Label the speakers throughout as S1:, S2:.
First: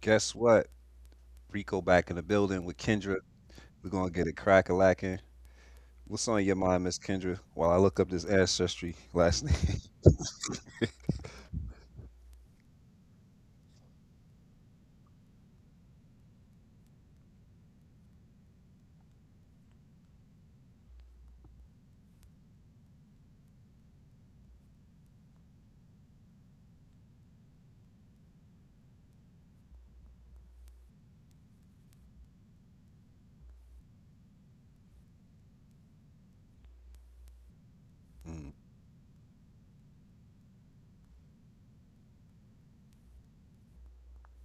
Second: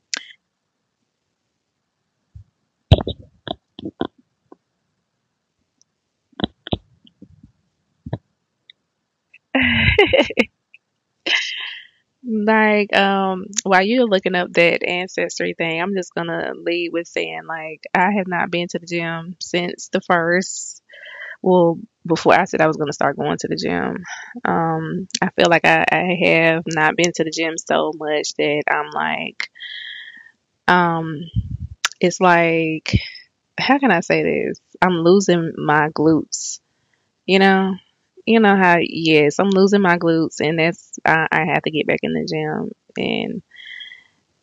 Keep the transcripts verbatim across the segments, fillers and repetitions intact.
S1: Guess what? Rico back in the building with Kendra. We're gonna get it crack a lacking. What's on your mind, Miss Kendra? While I look up this ancestry last name.
S2: Like, um, while you're looking up that ancestry thing, I'm just gonna lead with saying, like, I have not been to the gym since the first. Well, before I said I was gonna start going to the gym, um, I feel like I, I have not been to the gym so much that I'm like, um, it's like, how can I say this? I'm losing my glutes, you know. You
S1: Mm.
S2: know how, yes, I'm losing my glutes, and that's I, I have to get back in the gym, and.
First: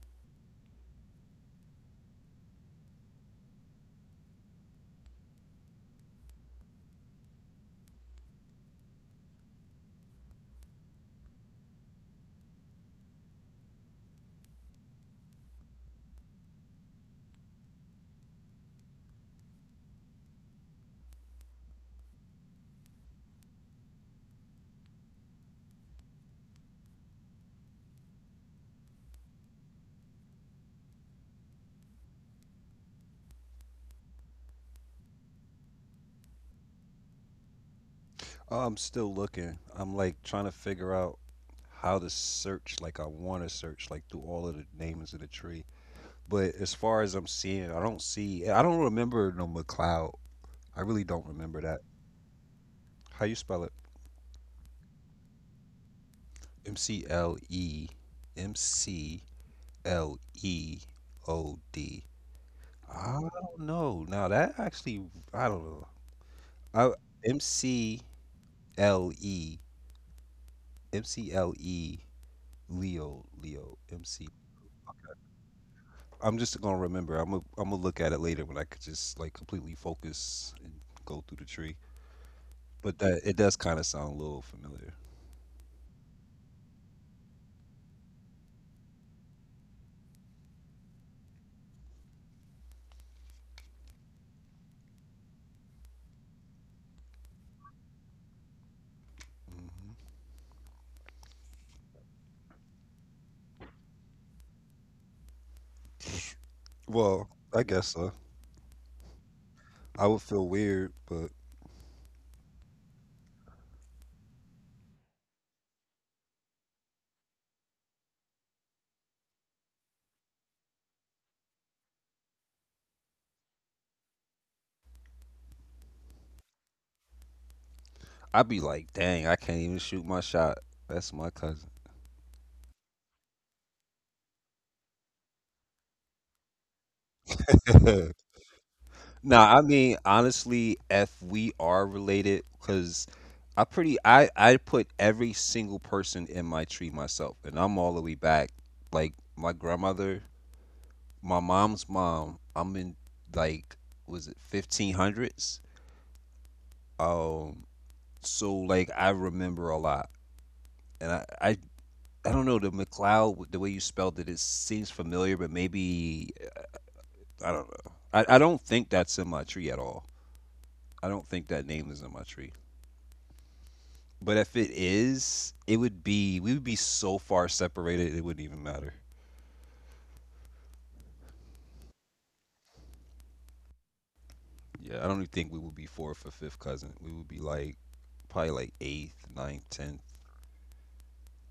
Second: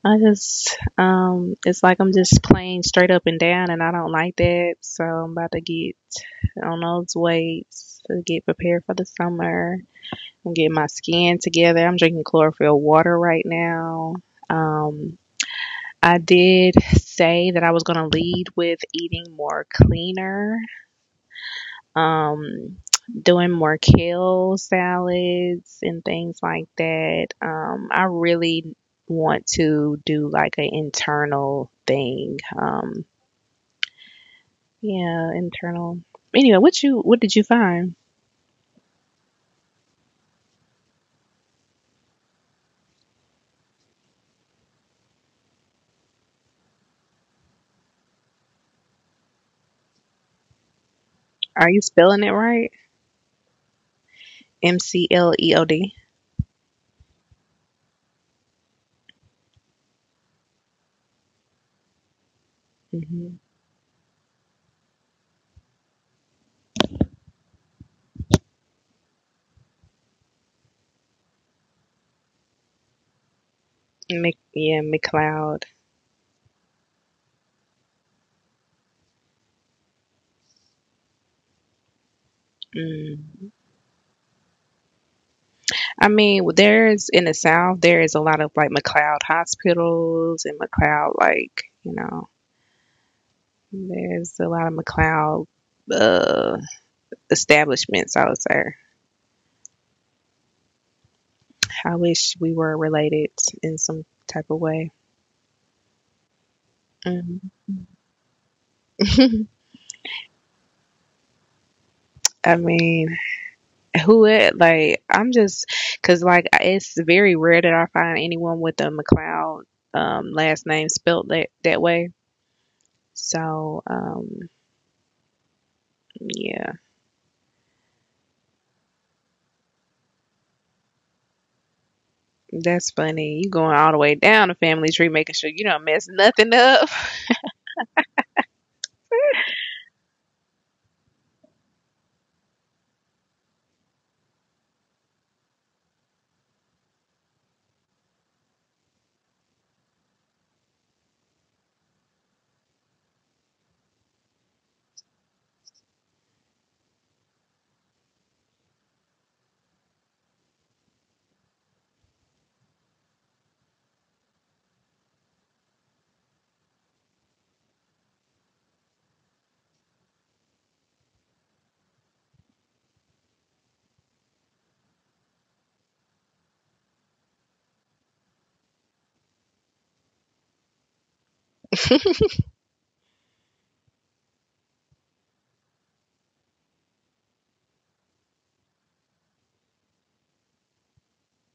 S2: I just, um, it's like I'm just playing straight up and down, and I don't like that. So I'm about to get on those weights to get prepared for the summer. I'm getting my skin together. I'm drinking chlorophyll water right now. Um, I did say that I was going to lead with eating more cleaner, um, doing more kale salads and things like that. Um, I really want to do like an internal thing. Um, yeah, internal. Anyway, what you what did you find?
S1: Oh, I'm still looking. I'm like trying to figure out how to search, like I want to search like through all of the names of the tree. But as far as I'm seeing, I don't see. I don't remember no McLeod. I really don't remember
S2: Are you
S1: that.
S2: spelling it right?
S1: How you spell it?
S2: M C L E O D.
S1: M C L E M C L E O D. I
S2: Mm-hmm.
S1: don't know. Now that actually, I don't know. I, M C L E M C L E Leo, Leo, M,
S2: Mc, yeah, McLeod.
S1: am just gonna remember. I'm gonna, I'm gonna look at it later when I could just like completely focus and go through the tree. But that it
S2: Mm.
S1: does kind of sound a little familiar.
S2: I mean, there's in the South, there is a lot of like McLeod hospitals and McLeod, like, you know. There's a lot of McLeod uh, establishments out there. I wish we were related in some type of way.
S1: Well,
S2: Mm.
S1: I guess so. I would feel weird, but
S2: I mean, who it like? I'm just because like it's very rare that I find anyone with a McLeod um, last name spelt that that way. So um, yeah,
S1: I'd be like, dang, I can't even shoot my shot. That's my cousin.
S2: that's funny. You going all the way down the family tree, making sure you don't mess nothing up.
S1: No, I mean honestly, if we are related, because I pretty I I put every single person in my tree myself, and I'm all the way back. Like my grandmother, my mom's mom. I'm in, like, was it fifteen hundreds? Um, so, like, I remember a lot, and I I, I don't know the McLeod the way you spelled it. It seems familiar, but maybe I don't know. I, I don't think that's in my tree at all. I don't think that name is in my tree. But if it is, it would be we would be so far separated it wouldn't even matter. Yeah, I don't even think we would be fourth or fifth cousin. We would be like probably like eighth, ninth, tenth,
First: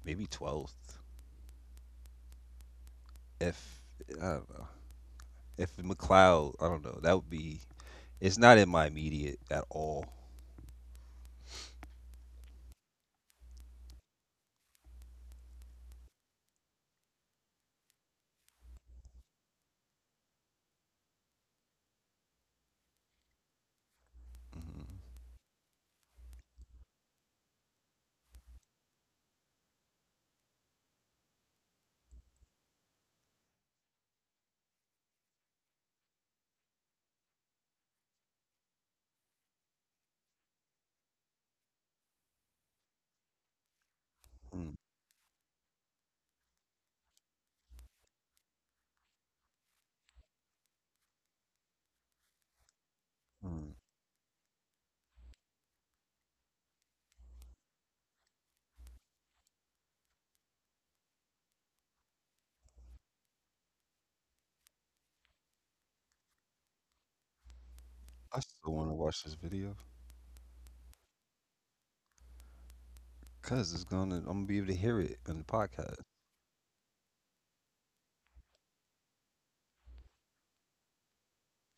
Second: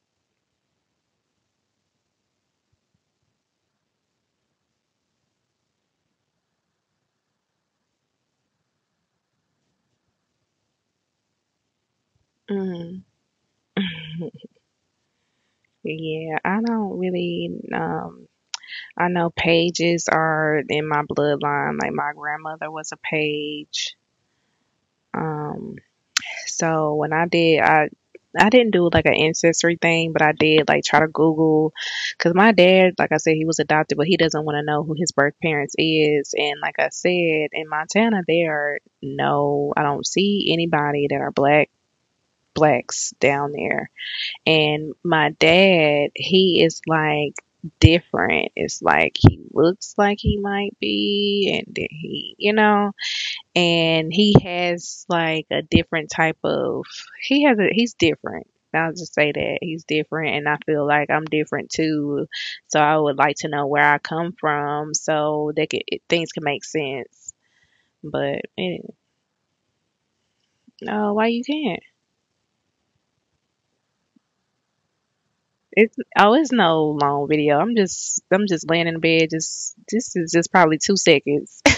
S1: maybe twelfth. If I don't know. If McLeod, I don't know. That would be. It's not in my immediate at all.
S2: Mm. Yeah, I don't really. Um, I know pages are in my bloodline. Like my grandmother was a page.
S1: Mm-hmm.
S2: Um, so when I did, I I didn't do like an ancestry thing, but I did like try to Google because my dad, like I said, he was adopted, but he doesn't want to know who his birth parents is. And like I said, in Montana, there are no, I don't see anybody that are black blacks down there. And my dad, he is like different. It's like he looks like he might be, and then he, you know,
S1: Mm-hmm.
S2: and he has like a different type of, he has a, he's different. I'll just say that he's different, and I feel like I'm different too. So I would like to know where I come from so that could, it, things can make sense.
S1: I
S2: But
S1: still want to
S2: it,
S1: watch this video
S2: no, why you can't?
S1: because it's gonna. I'm gonna be able to hear it in the
S2: It's
S1: podcast.
S2: oh, it's no long video. I'm just I'm just laying in bed. Just this is just probably two seconds.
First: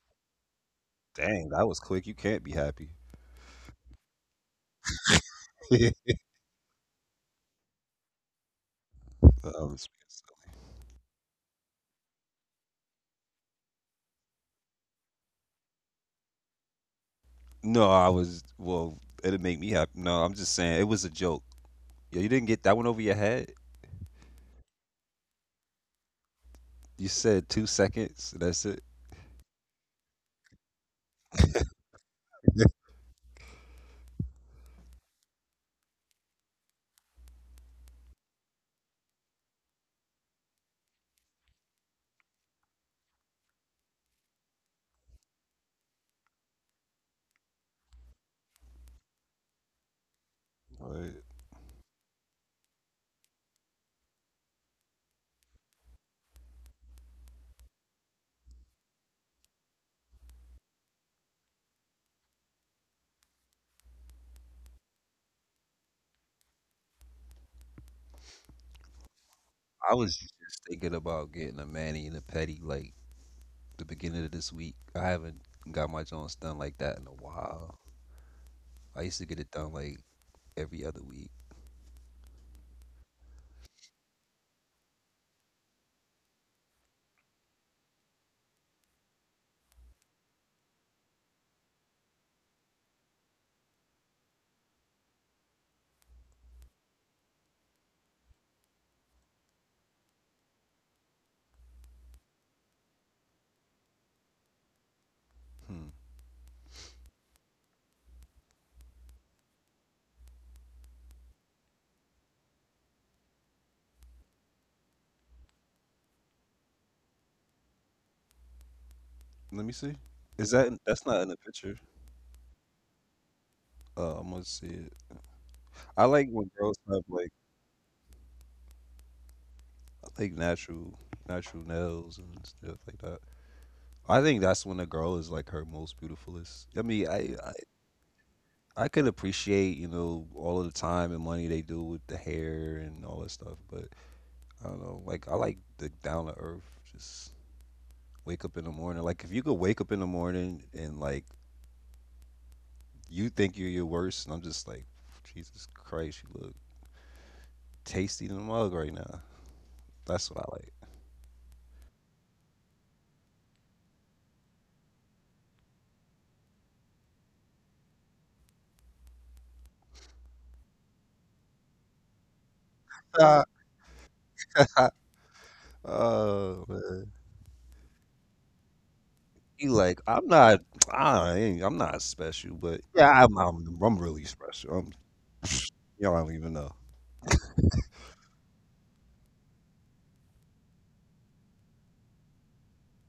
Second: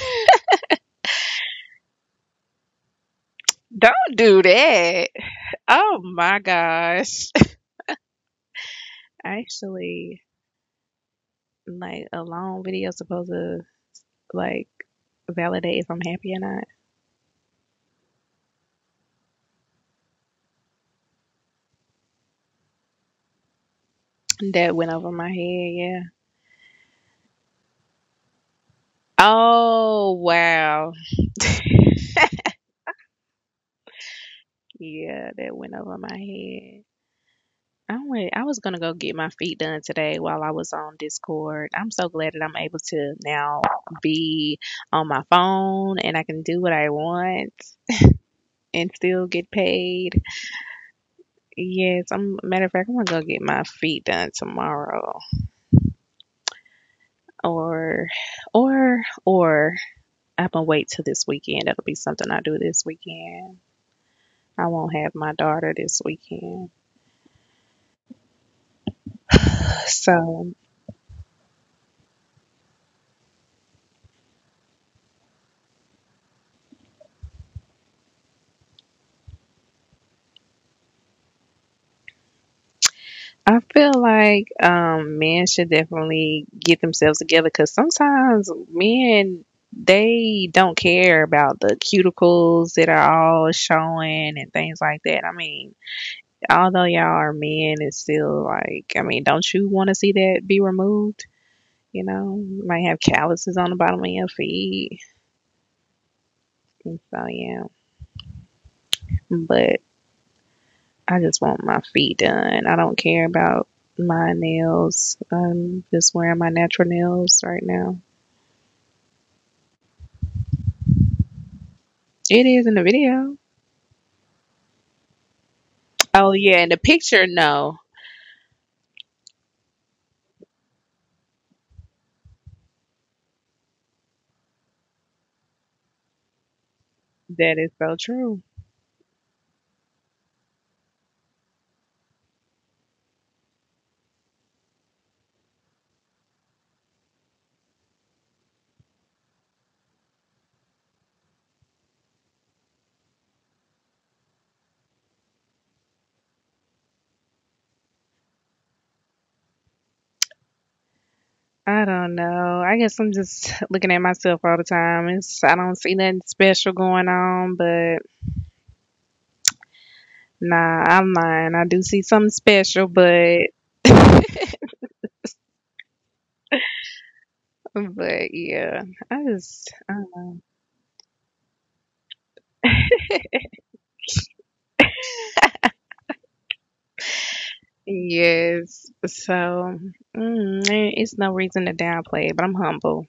S1: Dang, that was quick. You can't be happy.
S2: Don't do that. Oh my gosh.
S1: Um,
S2: Actually, like a long video supposed to like validate if I'm happy or not.
S1: No, I was, well, it'd make me happy. No, I'm just saying it was a joke. Yeah, you didn't get that one over your head.
S2: That went over my head. Yeah.
S1: You said two seconds, and that's it.
S2: Oh wow. Yeah, that went over my head. I went, I was gonna go get my feet done today while I was on Discord. I'm so glad that I'm able to now be on my phone and I can do what I want and still get paid.
S1: Like,
S2: Yes, I'm matter of fact, I'm gonna go get my feet done tomorrow. Or or or I'm gonna wait till this weekend. That'll be something I do this weekend. I won't have my daughter this weekend.
S1: I was
S2: So
S1: just thinking about getting a mani and a pedi, like the beginning of this week. I haven't got my joints done like that in a while. I used to get it done like every other week.
S2: I feel like um, men should definitely get themselves together because sometimes men they don't care about the cuticles that are all showing and things like that. I mean, although y'all are men, it's still like I mean, don't you want to see that be removed? You know, you might have calluses on the bottom of your feet.
S1: Hmm.
S2: And so yeah, but I just want my feet done. I don't care about my nails. I'm just wearing my natural nails right now.
S1: Let me see. Is that in- that's not in the picture?
S2: It is in the video.
S1: Uh, I'm gonna see it. I like
S2: Oh
S1: when
S2: yeah, in the
S1: girls have,
S2: picture,
S1: like,
S2: no.
S1: I like natural natural nails and stuff like that. I think that's when a girl is like her most beautifulest. I mean, I, I
S2: That is so true.
S1: I could appreciate you know all of the time and money they do with the hair and all that stuff, but I don't know. Like, I like the down to earth. Just wake up in the morning. Like if you could wake up in the morning and, like, you think you're your worst, and I'm just like, Jesus Christ, you look tasty in the mug right now. That's what I like.
S2: I don't know. I guess I'm just looking at myself all the time. It's I don't see nothing special going on, but nah, I'm lying. I do see something special, but
S1: Uh, Oh man,
S2: but yeah, I just
S1: you, like,
S2: uh,
S1: I'm not. I ain't, I'm not special, but yeah, I'm. I'm, I'm really special. Y'all don't even know.
S2: yes. So mm, eh, it's no reason to downplay it, but I'm humble.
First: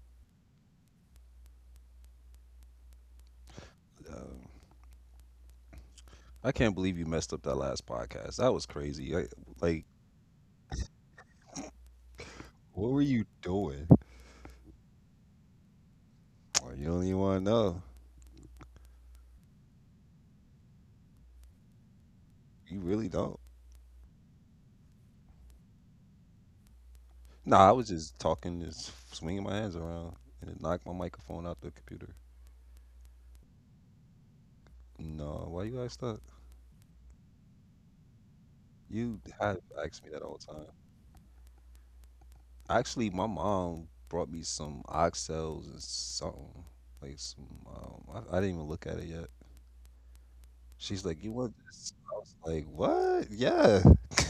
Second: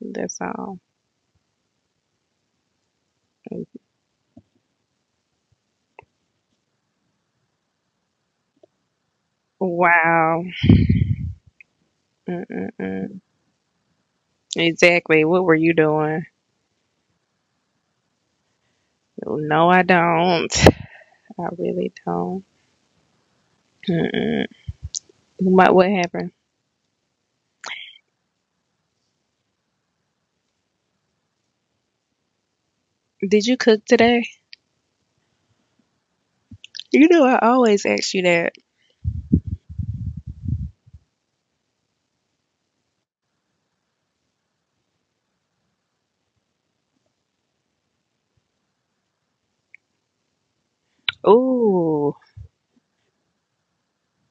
S2: That's all.
S1: Um, I can't believe you messed up that last podcast. That was crazy. I, like,
S2: Wow.
S1: what were
S2: Mm-mm-mm.
S1: you doing?
S2: Exactly. What were you doing?
S1: Like, you don't even want to know.
S2: No, I don't. I really don't.
S1: You really don't.
S2: Mm-mm. What, what happened?
S1: Nah, I was just talking, just swinging my hands around, and it knocked my microphone out the computer.
S2: Did you cook today?
S1: No, why you asked that?
S2: You know, I always ask you that.
S1: You have asked me that all the time. Actually, my mom brought me some oxtails and something like some. Um, I, I didn't even look at it yet. She's like, "You want this?"
S2: Ooh,
S1: I was like, "What? Yeah."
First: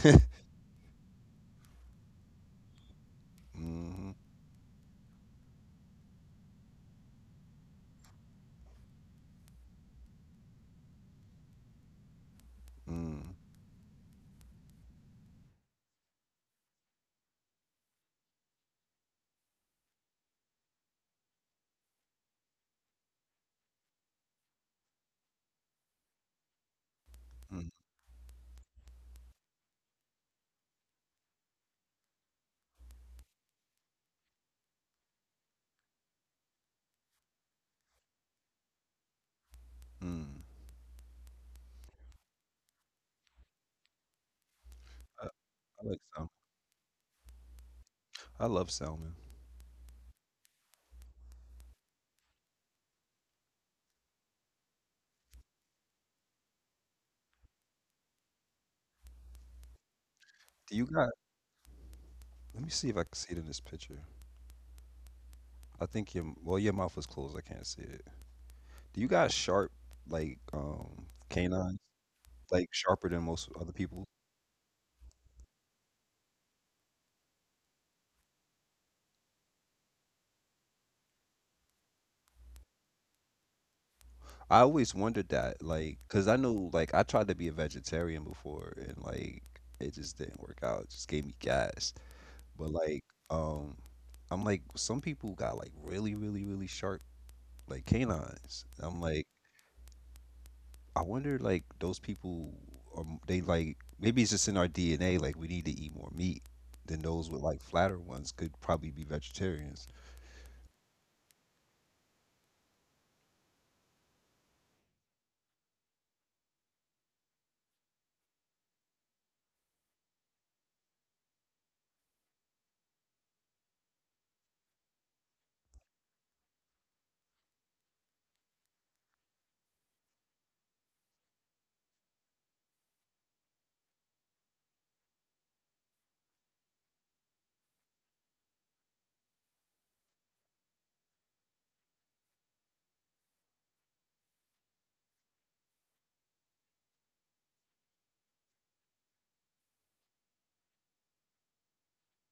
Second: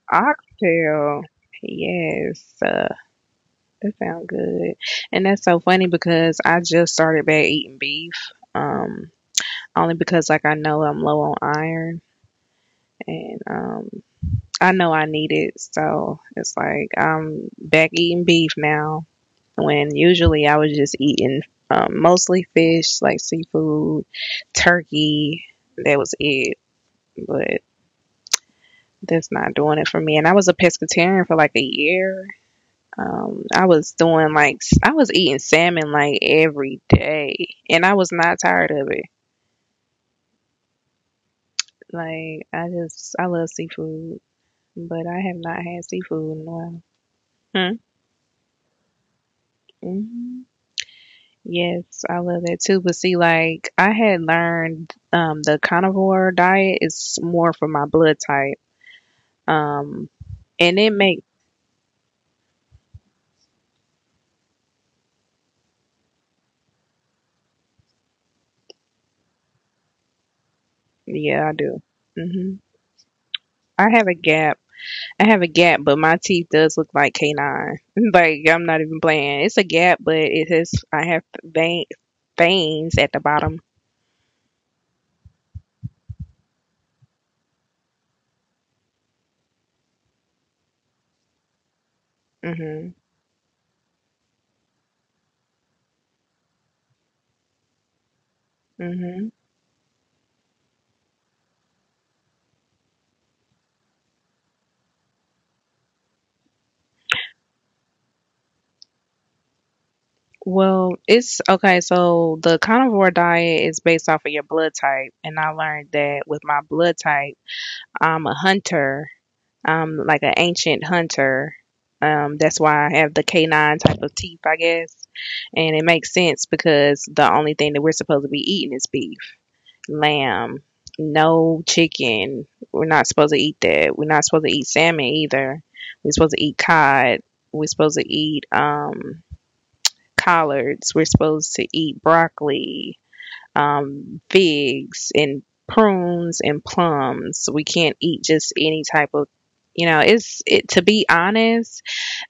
S2: oxtail. Yes, uh, that
S1: Hmm.
S2: sounds good. And that's so funny because I just started back eating beef. Um, only because like I know I'm low on iron,
S1: Mm,
S2: and um I know I need it, so it's like I'm back eating beef now. When usually I was just eating um, mostly fish, like seafood, turkey. That was it. But
S1: mm,
S2: that's not doing it for me. And I was a pescatarian for like a year. Um, I was doing like I was eating salmon like every day, and I was not tired of it.
S1: mm.
S2: Like I just I love seafood, but I
S1: I,
S2: have not had
S1: I like salmon.
S2: seafood in a while. Hmm?
S1: I love salmon.
S2: Mhm. Yes, I love that too. But see, like I had learned um the carnivore diet is more for my blood type. Um
S1: Do
S2: and
S1: you
S2: it
S1: got?
S2: make
S1: Let me see if I can see it in this picture. I think your well, your mouth is closed. I can't see it. Do you got sharp, like, um
S2: yeah, I
S1: canines?
S2: do. Hmm.
S1: Like sharper than most other
S2: I
S1: people?
S2: have a gap. I have a gap, but my teeth does look like canine. Like I'm not even playing. It's a gap, but it has I have vein, veins at the bottom.
S1: I always wondered that, like, cause I know, like, I tried to be a vegetarian before, and, like, it just didn't work out. It just gave me gas. But
S2: Hmm.
S1: like, um, I'm like, some people got like really, really, really sharp, like, canines. I'm like.
S2: Hmm.
S1: I wonder like those people are m- they, like, maybe it's just in our D N A, like we need to eat more meat. Then those with like flatter ones could probably be vegetarians.
S2: Well, it's okay. So the carnivore diet is based off of your blood type, and I learned that with my blood type. I'm a hunter. I'm like an ancient hunter. Um, that's why I have the canine type of teeth, I guess. And it makes sense because the only thing that we're supposed to be eating is beef, lamb, no chicken. We're not supposed to eat that. We're not supposed to eat salmon either. We're supposed to eat cod. We're supposed to eat um, collards. We're supposed to eat broccoli, um, figs and prunes and plums. We can't eat just any type of, you know, it's it, to be honest,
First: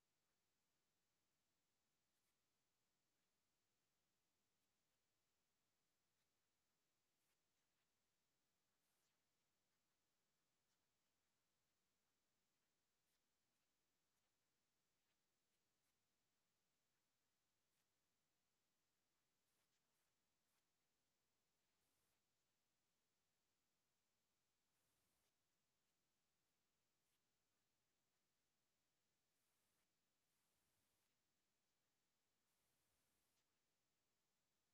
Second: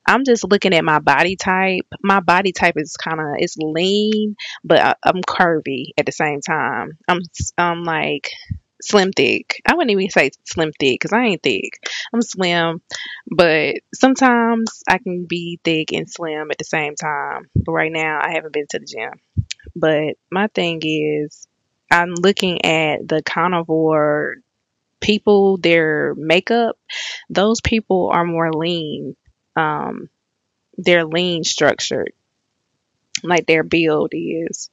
S2: I'm just looking at my body type. My body type is kind of it's lean, but I, I'm curvy at the same time. I'm s- I'm like slim thick. I wouldn't even say slim thick because I ain't thick. I'm slim, but sometimes I can be thick and slim at the same time. But right now, I haven't been to the gym. But my thing is, I'm looking at the carnivore people, their makeup, those people are more lean. Um, they're lean structured, like their build is.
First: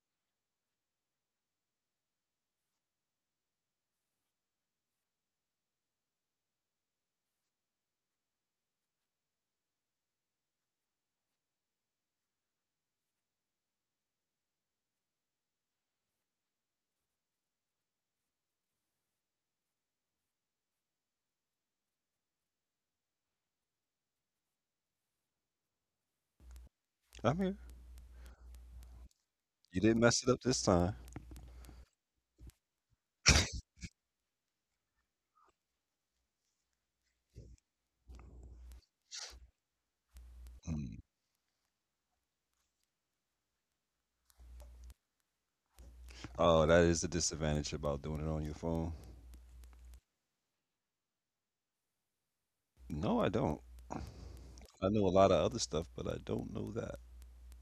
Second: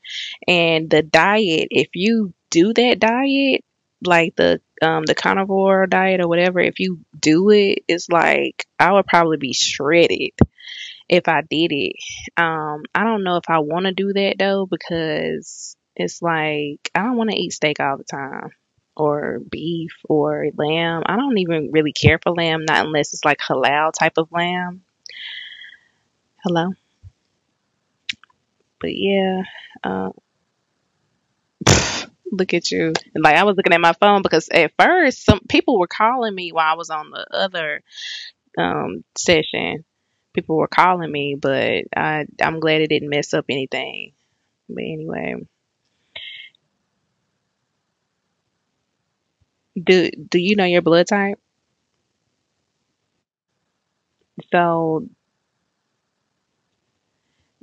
S2: And the diet, if you do that diet, like the um the carnivore diet or whatever, if you do it, it's like I would probably be shredded if I did it. Um, I don't know if I want to do that though because it's like I don't want to eat steak all the time or beef or lamb. I don't even really care for lamb, not unless it's like halal type of lamb. Hello.
S1: I'm here.
S2: But yeah,
S1: You didn't
S2: uh,
S1: mess it up this time.
S2: look at you. Like I was looking at my phone because at first some people were calling me while I was on the other, um, session. People were
S1: Mm.
S2: calling me, but I I'm glad it didn't mess up anything. But anyway,
S1: Oh, that is the disadvantage about doing it on your phone.
S2: do do you know your blood type?
S1: No, I don't. I
S2: So
S1: know a lot of other stuff, but I don't know that.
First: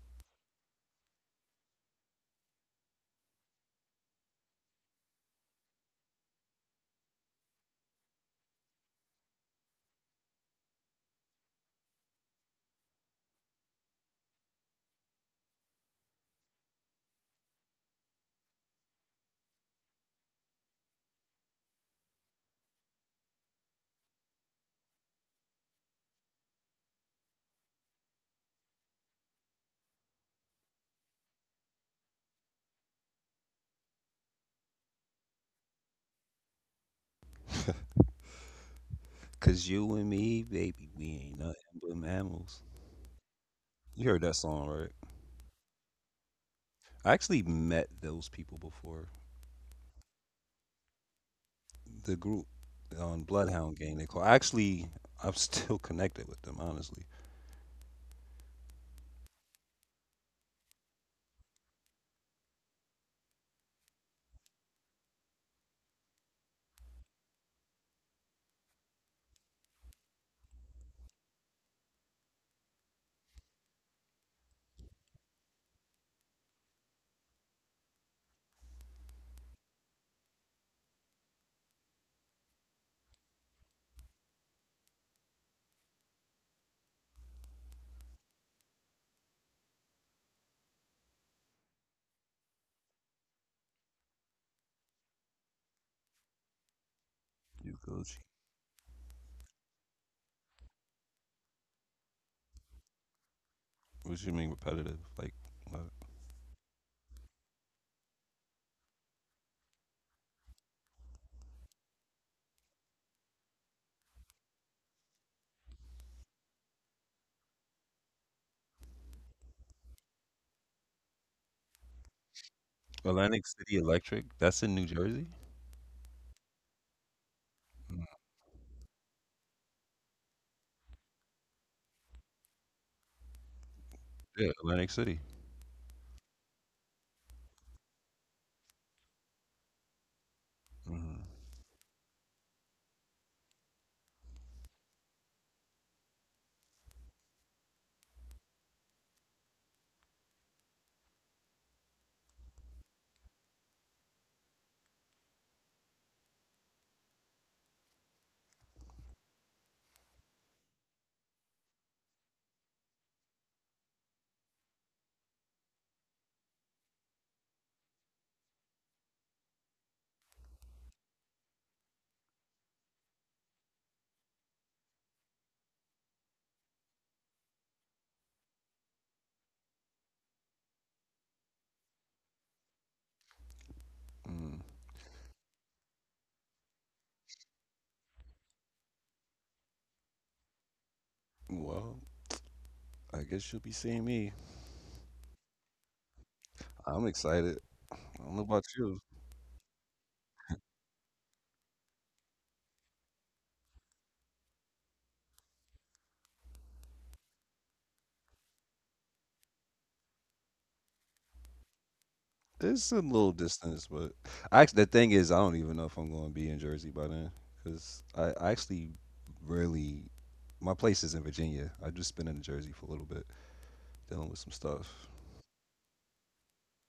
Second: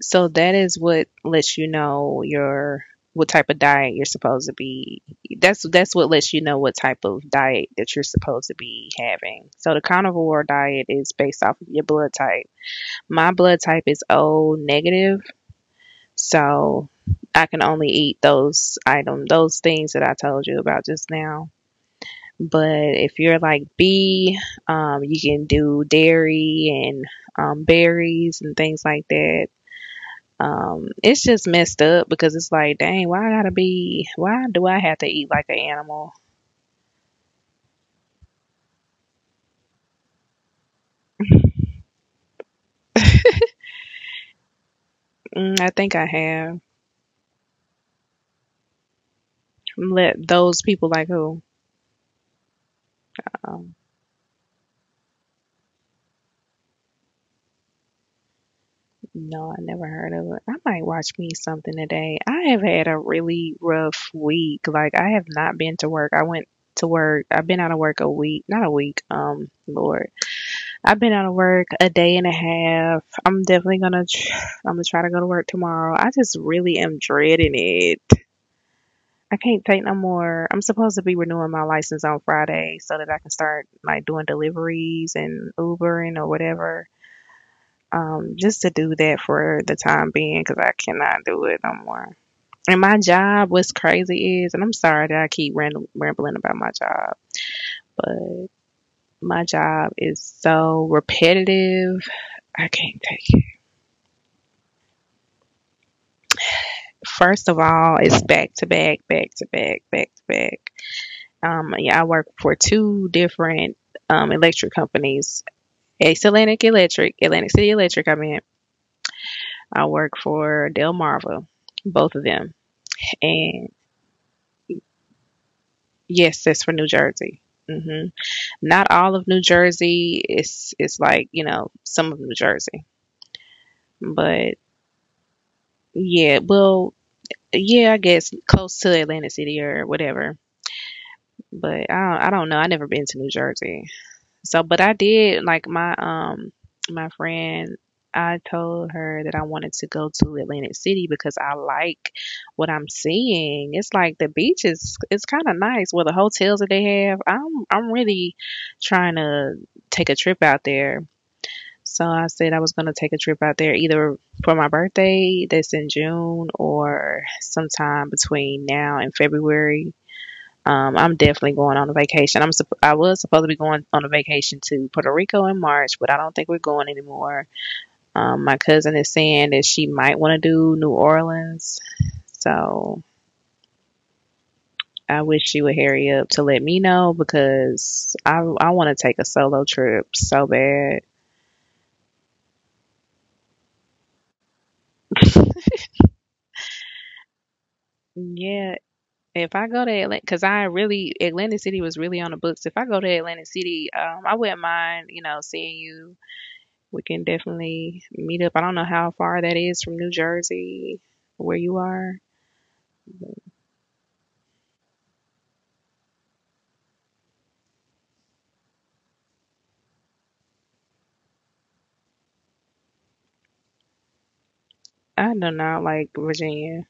S2: so that is what lets you know your what type of diet you're supposed to be. That's that's what lets you know what type of diet that you're supposed to be having. So the carnivore diet is based off of your blood type. My blood type is O negative, so I can only eat those item those things that I told you about just now. But if you're like B, um, you can do dairy and, um, berries and things like that. Um, it's just messed up because it's like, dang, why I gotta be? Why do I have to eat like an animal?
S1: Cause you and me, baby, we ain't nothing but mammals. You heard that song, right?
S2: Mm, I think I have
S1: I actually met those people before.
S2: let those people like who.
S1: The group on
S2: Um,
S1: Bloodhound Gang. They call. Actually, I'm still connected with them. Honestly,
S2: no, I never heard of it. I might watch me something today. I have had a really rough week. Like I have not been to work. I went to work. I've been out of work a week, not a week. Um, Lord, I've been out of work a day and a half. I'm definitely gonna tr- I'm gonna try to go to work tomorrow. I just really am dreading it. I can't take no more. I'm supposed to be renewing my license on Friday so that I can start like doing deliveries and Ubering or whatever. Um, just to do that for the time being because I cannot do it no more. And my job, what's crazy is, and I'm sorry that I keep ram- rambling about my job,
S1: you Gucci.
S2: but my job is so repetitive. I can't take.
S1: What you mean repetitive? Like, what?
S2: First of all, it's back to back, back to back, back to back. Um, yeah, I work for two different um, electric companies. Ace Atlantic Electric, Atlantic City Electric, I mean. I work for Delmarva, both of them.
S1: Atlantic
S2: And
S1: City Electric. That's in New Jersey.
S2: yes, that's for New Jersey. hmm
S1: Mm.
S2: Not all of New Jersey. It's, it's like, you know, some of New Jersey.
S1: Yeah,
S2: But
S1: Atlantic City.
S2: yeah, well, yeah, I guess close to Atlantic City or whatever.
S1: Mm,
S2: But I don't, I don't know. I have never been to New Jersey. So, but I did like my um my friend. I told her that I wanted to go to Atlantic City because I like what I'm seeing. It's like the beach is it's kind of nice. Well, the hotels that they have, I'm I'm really trying to take a trip out there. So I said I was going to take a trip out there either for my birthday that's in June or sometime between now and February. um, I'm definitely going on a vacation. I'm supp- I was supposed to be going on a vacation to Puerto Rico in March, but I don't think we're going anymore. Um, my cousin is saying that she might want to do New Orleans, so
S1: mm.
S2: I wish she would hurry up to let me know because I I want to take a solo trip so bad.
S1: Well, I guess you'll be seeing me. I'm excited. I don't know about
S2: Yeah,
S1: you.
S2: if I go to Atlanta, because I really Atlantic City was really on the books. If I go to Atlantic City, um, I wouldn't mind, you know, seeing you. We can definitely meet up. I don't know how far that is from New Jersey, where you are.
S1: It's a little distance, but actually, the thing is, I don't even know if I'm going to be in Jersey by then because I, I actually, really, my place is in Virginia. I just been in Jersey for a little bit, dealing with some stuff.
S2: I do not like Virginia.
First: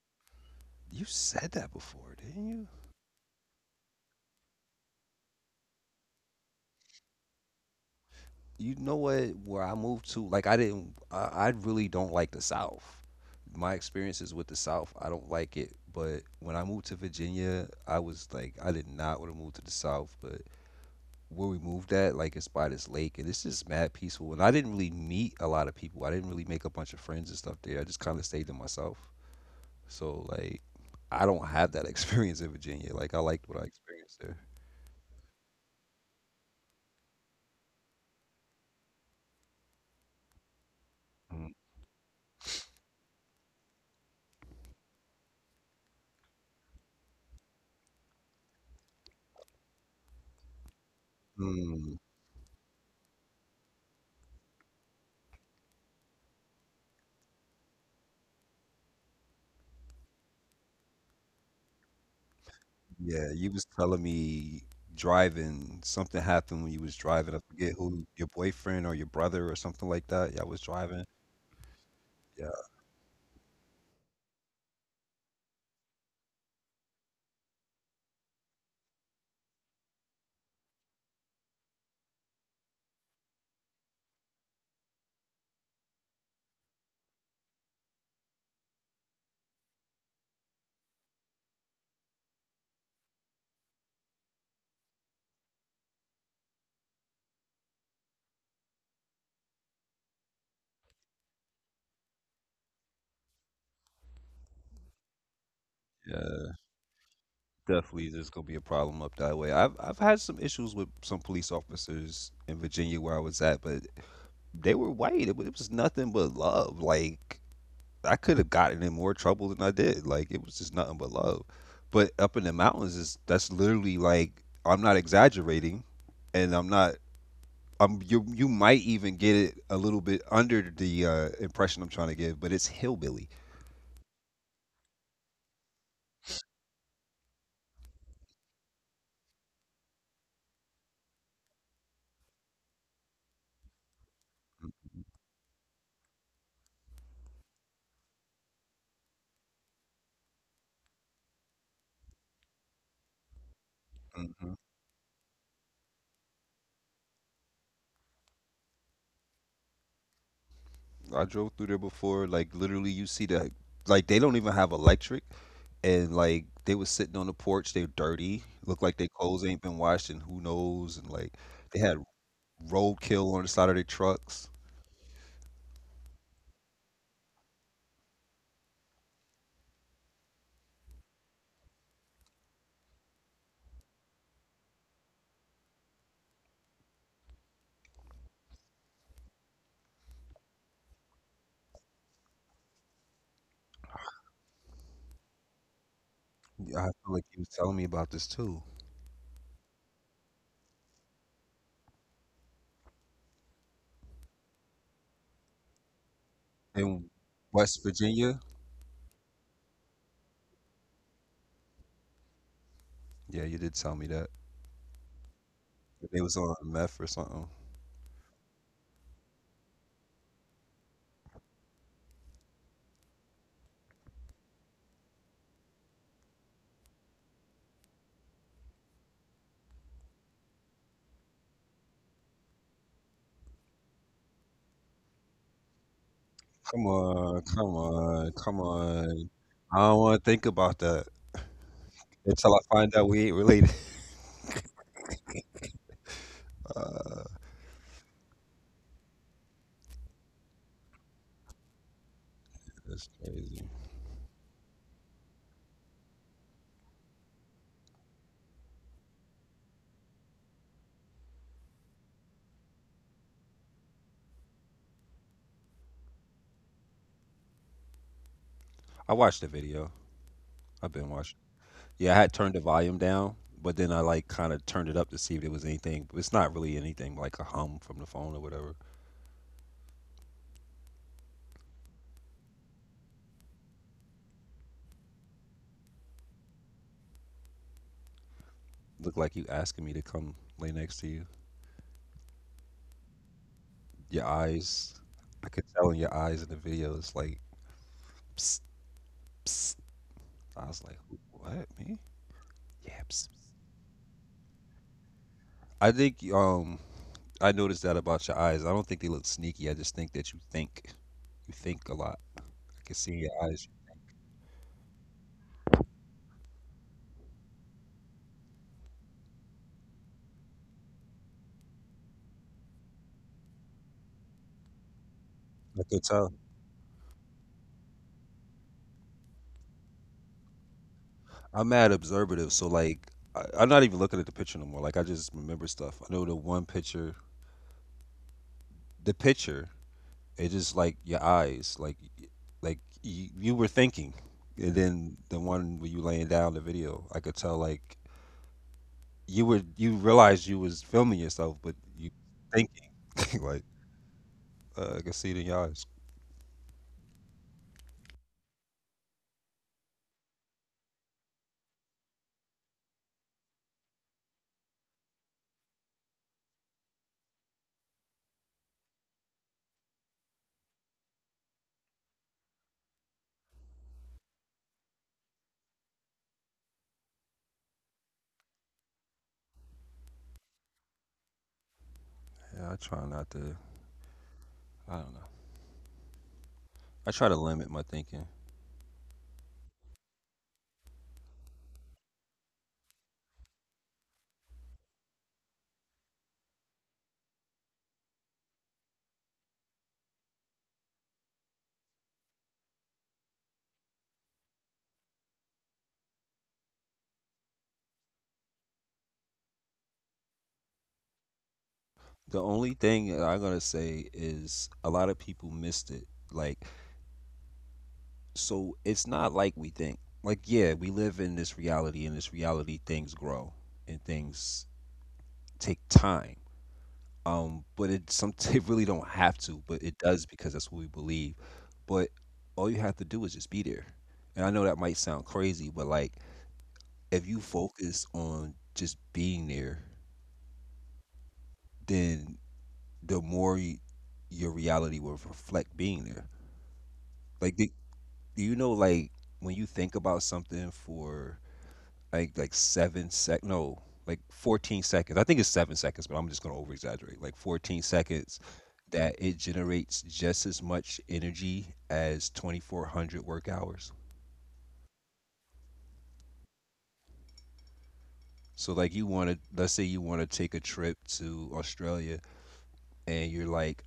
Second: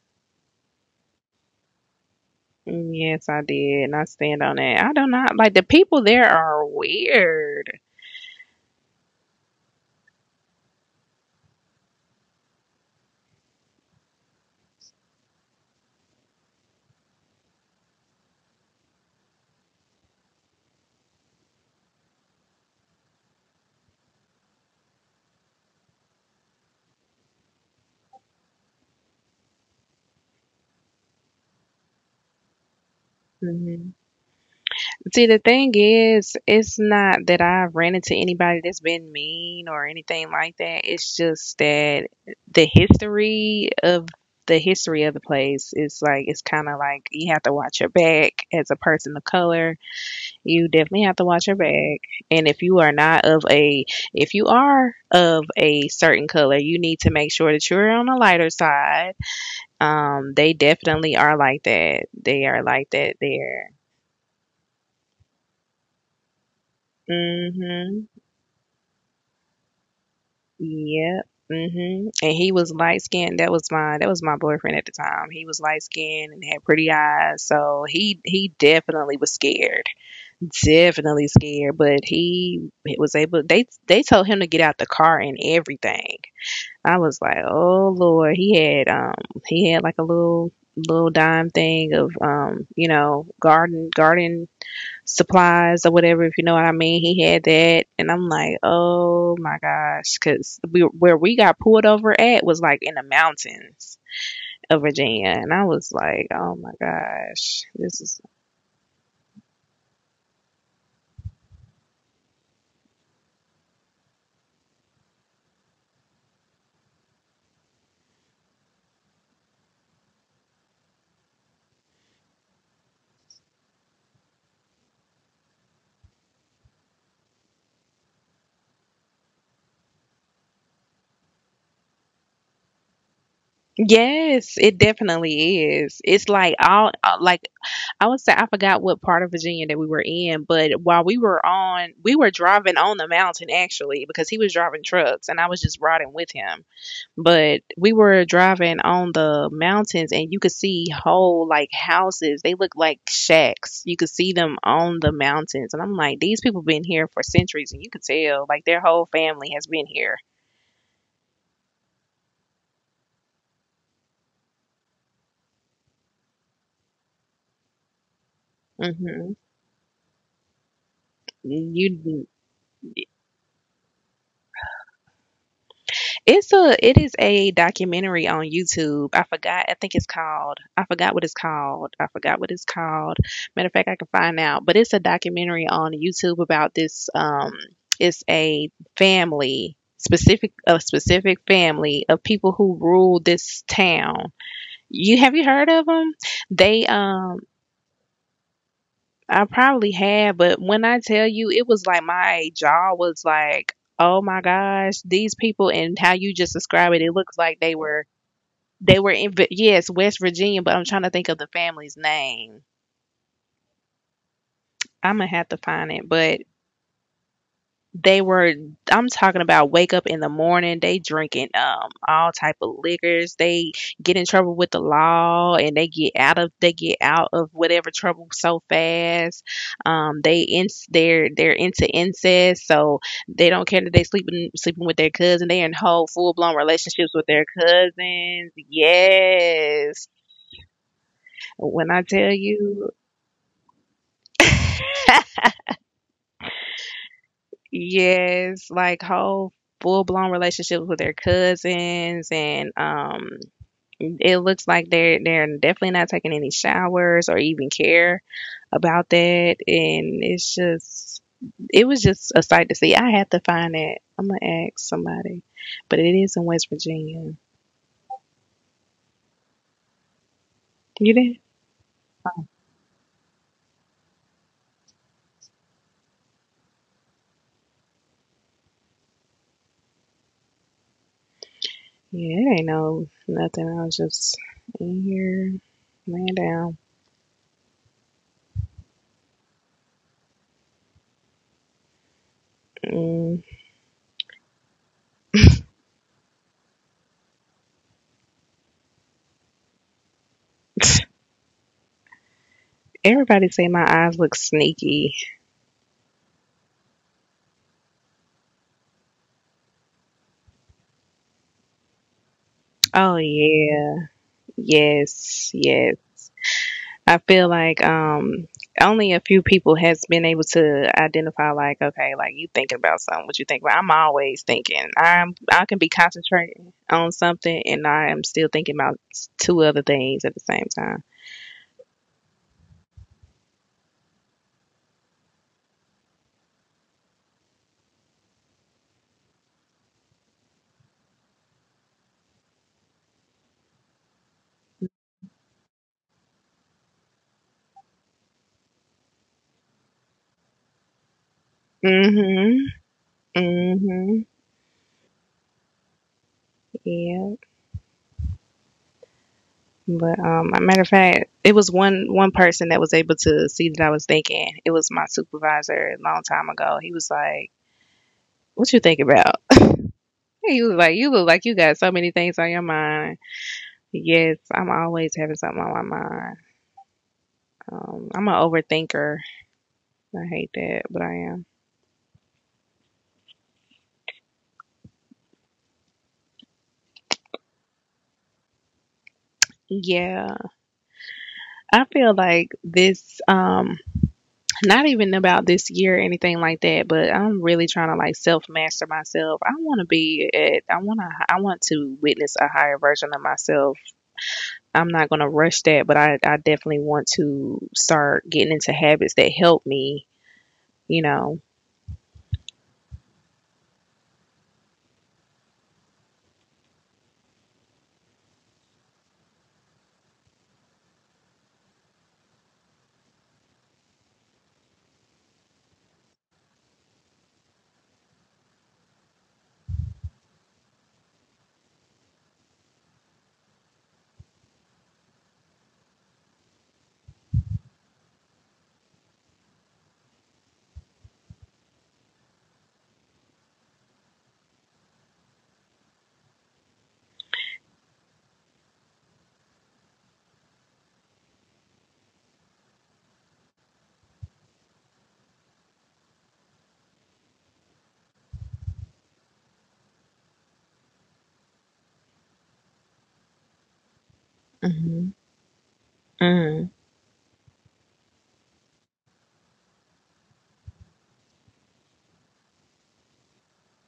S1: You said that before, didn't you?
S2: Mm, yes, I did, and I stand on that. I do not like the people there are weird.
S1: You know what? Where I moved to, like I didn't. I, I really don't like the South. My experiences with the South, I don't like it. But when I moved to Virginia, I was like, I did not want to move to the South. But where we moved at, like it's by this lake, and it's just mad peaceful. And I didn't really meet a lot of people. I didn't really make a bunch of friends and stuff there. I just kind of stayed to myself. So, like, I don't have that experience in Virginia. Like, I liked what I
S2: hmm
S1: experienced there.
S2: See, the thing is, it's not that I've ran into anybody that's been mean or anything like that. It's
S1: Mm.
S2: just that the history of the history of the place is like it's kind of like you have to watch your back as a person of color. You definitely have to watch your
S1: Mm.
S2: bag. And if you are not of a, if you are of a certain color, you need to make sure that you're on the lighter side. Um, they definitely are like that. They are like that
S1: Yeah, you was
S2: there.
S1: telling me driving, something happened when you was driving. I forget who,
S2: Mm-hmm.
S1: your boyfriend or your brother or something like that. Y'all was driving.
S2: Yep. Mm-hmm. And
S1: Yeah,
S2: he was light skinned. That was my that was my boyfriend at the time. He was light skinned and had pretty eyes. So he he definitely was scared. Definitely scared. But he was able, they they told him to get out the car and everything. I was like, oh Lord, he had um he had like a little little dime thing of um you know garden garden supplies or whatever, if you know what I mean. He had that, and I'm like, oh my gosh, because we where we got pulled over at was like in the mountains of Virginia, and I was like,
S1: yeah.
S2: oh my gosh, this
S1: Definitely
S2: is
S1: there's gonna be a problem up that way. I've I've had some issues with some police officers in Virginia where I was at, but they were white. It, wa- it was nothing but love. Like, I could have gotten in more trouble than I did. Like it was just nothing but love. But up in the mountains is that's literally like I'm not exaggerating and I'm not, um, you you might even get it a little bit under the uh, impression I'm trying to give, but it's hillbilly.
S2: yes, it definitely is. It's like all uh, like I would say I forgot what part of Virginia that we were in, but while we were on, we were driving on the mountain actually because he was driving trucks and I was just riding with him. But we were driving on the mountains and you could see whole like houses. They look like shacks. You could see
S1: Hmm.
S2: them on the mountains. And I'm like, these people been here for centuries and you could tell like their whole family has been here.
S1: I drove through there before. Like literally, you see the, like, they don't even have electric, and like they was sitting on the porch. They're dirty, look like their
S2: hmm
S1: clothes ain't been washed, and who knows? And like they had
S2: You.
S1: roadkill on the side of their trucks.
S2: It's a it is a documentary on YouTube. I forgot. I think it's called. I forgot what it's called. I forgot what it's called. Matter of fact, I can find out. But it's a documentary on YouTube about this. Um, it's a family specific a specific family of people who rule this town. You have you heard of them?
S1: Yeah,
S2: They
S1: I feel like you
S2: um.
S1: was telling me about this too
S2: I probably have, but when I tell you, it was like my jaw was like, oh my gosh, these people and how you just describe it,
S1: in
S2: it looks like they
S1: West
S2: were
S1: Virginia.
S2: they were in yes, West Virginia, but I'm trying to think of the family's name.
S1: Yeah, you did tell me that
S2: I'm gonna have to find it,
S1: they was
S2: but
S1: on meth or something.
S2: they were. I'm talking about wake up in the morning. They drinking um all type of liquors. They get in trouble with the law, and they get out of they get out of whatever trouble so fast. Um, they in they're they're into incest, so they don't care that they sleeping sleeping with their cousin. They in whole full blown
S1: Come
S2: relationships with
S1: on,
S2: their
S1: come on,
S2: cousins.
S1: come on. I don't
S2: Yes,
S1: want to think about that
S2: when I tell
S1: until I
S2: you.
S1: find out we ain't related. Uh,
S2: Yes, like whole full blown relationships with their cousins and
S1: that's
S2: um
S1: crazy.
S2: it looks like they're they're definitely not taking any showers or even care about that, and it's just it was just a sight to see. I had to find it. I'm gonna ask somebody. But it is in West Virginia.
S1: I watched the video. I've been
S2: You
S1: watching.
S2: did?
S1: Yeah, I had turned the volume down, but then I like kind of turned it up to see if there was anything. It's not really anything but, like, a hum from the phone or whatever.
S2: Yeah, it ain't no nothing. I was just in here laying down.
S1: Looked like you asking me to come lay next to you.
S2: Mm.
S1: Your eyes, I could tell in your eyes in the video. It's like, psst, psst. I was like, what me? Yeah, psst, psst.
S2: Everybody say my eyes look sneaky.
S1: I think um I noticed that about your eyes. I don't think they look sneaky. I just think that you think. You think a lot. I can see in
S2: Oh
S1: your eyes.
S2: yeah. Yes, yes. I feel like um only a few people has been able to identify like, okay, like you thinking about something, what you think about. I'm always thinking. I'm I can
S1: I
S2: be
S1: could tell.
S2: concentrating on something and I am still thinking about s- two other things at the same time.
S1: I'm mad observative, so, like, I, I'm not even looking at the picture no more. Like, I just remember stuff. I know the one picture, the picture. It just like your eyes, like y- like you, you were thinking, and then the one where you laying down the video. I could tell like you were you realized you was filming yourself, but you
S2: Mhm.
S1: thinking like,
S2: Mhm.
S1: uh, I can see it in your eyes.
S2: Yeah. But um a matter of fact, it was one one person that was able to see that I was thinking. It was my supervisor a long time ago. He was like, what you think about? He was like, you look like you got so many things on your mind. Yes, I'm always having something on my mind. Um, I'm an overthinker. I hate that, but I am.
S1: Yeah, I try not to. I don't know. I try to limit my thinking.
S2: Yeah, I feel like this, um, not even about this year or anything like that, but I'm really trying to like self master myself. I want to be at, I want to, I want to witness a higher version of myself. I'm not going to rush that, but I, I definitely want to start getting into habits that help me, you know.
S1: The only thing that I'm gonna say is a lot of people missed it. Like, so it's not like we think. Like, yeah, we live in this reality, and this reality things grow and things take time. Um, but it some it really don't have to, but it does because that's what we believe. But all you have to do is just be there. And I know that might sound crazy, but like if you focus on just being there, then the more y your reality will reflect being there. Like, do, do you know, like, when you think about something for like like seven sec, no, like fourteen seconds. I think it's seven seconds, but I'm just gonna over exaggerate. Like fourteen seconds, that it generates just as much energy as twenty-four hundred work hours.
S2: hmm hmm
S1: So, like, you want to, let's say you want to take a trip to Australia and you're like,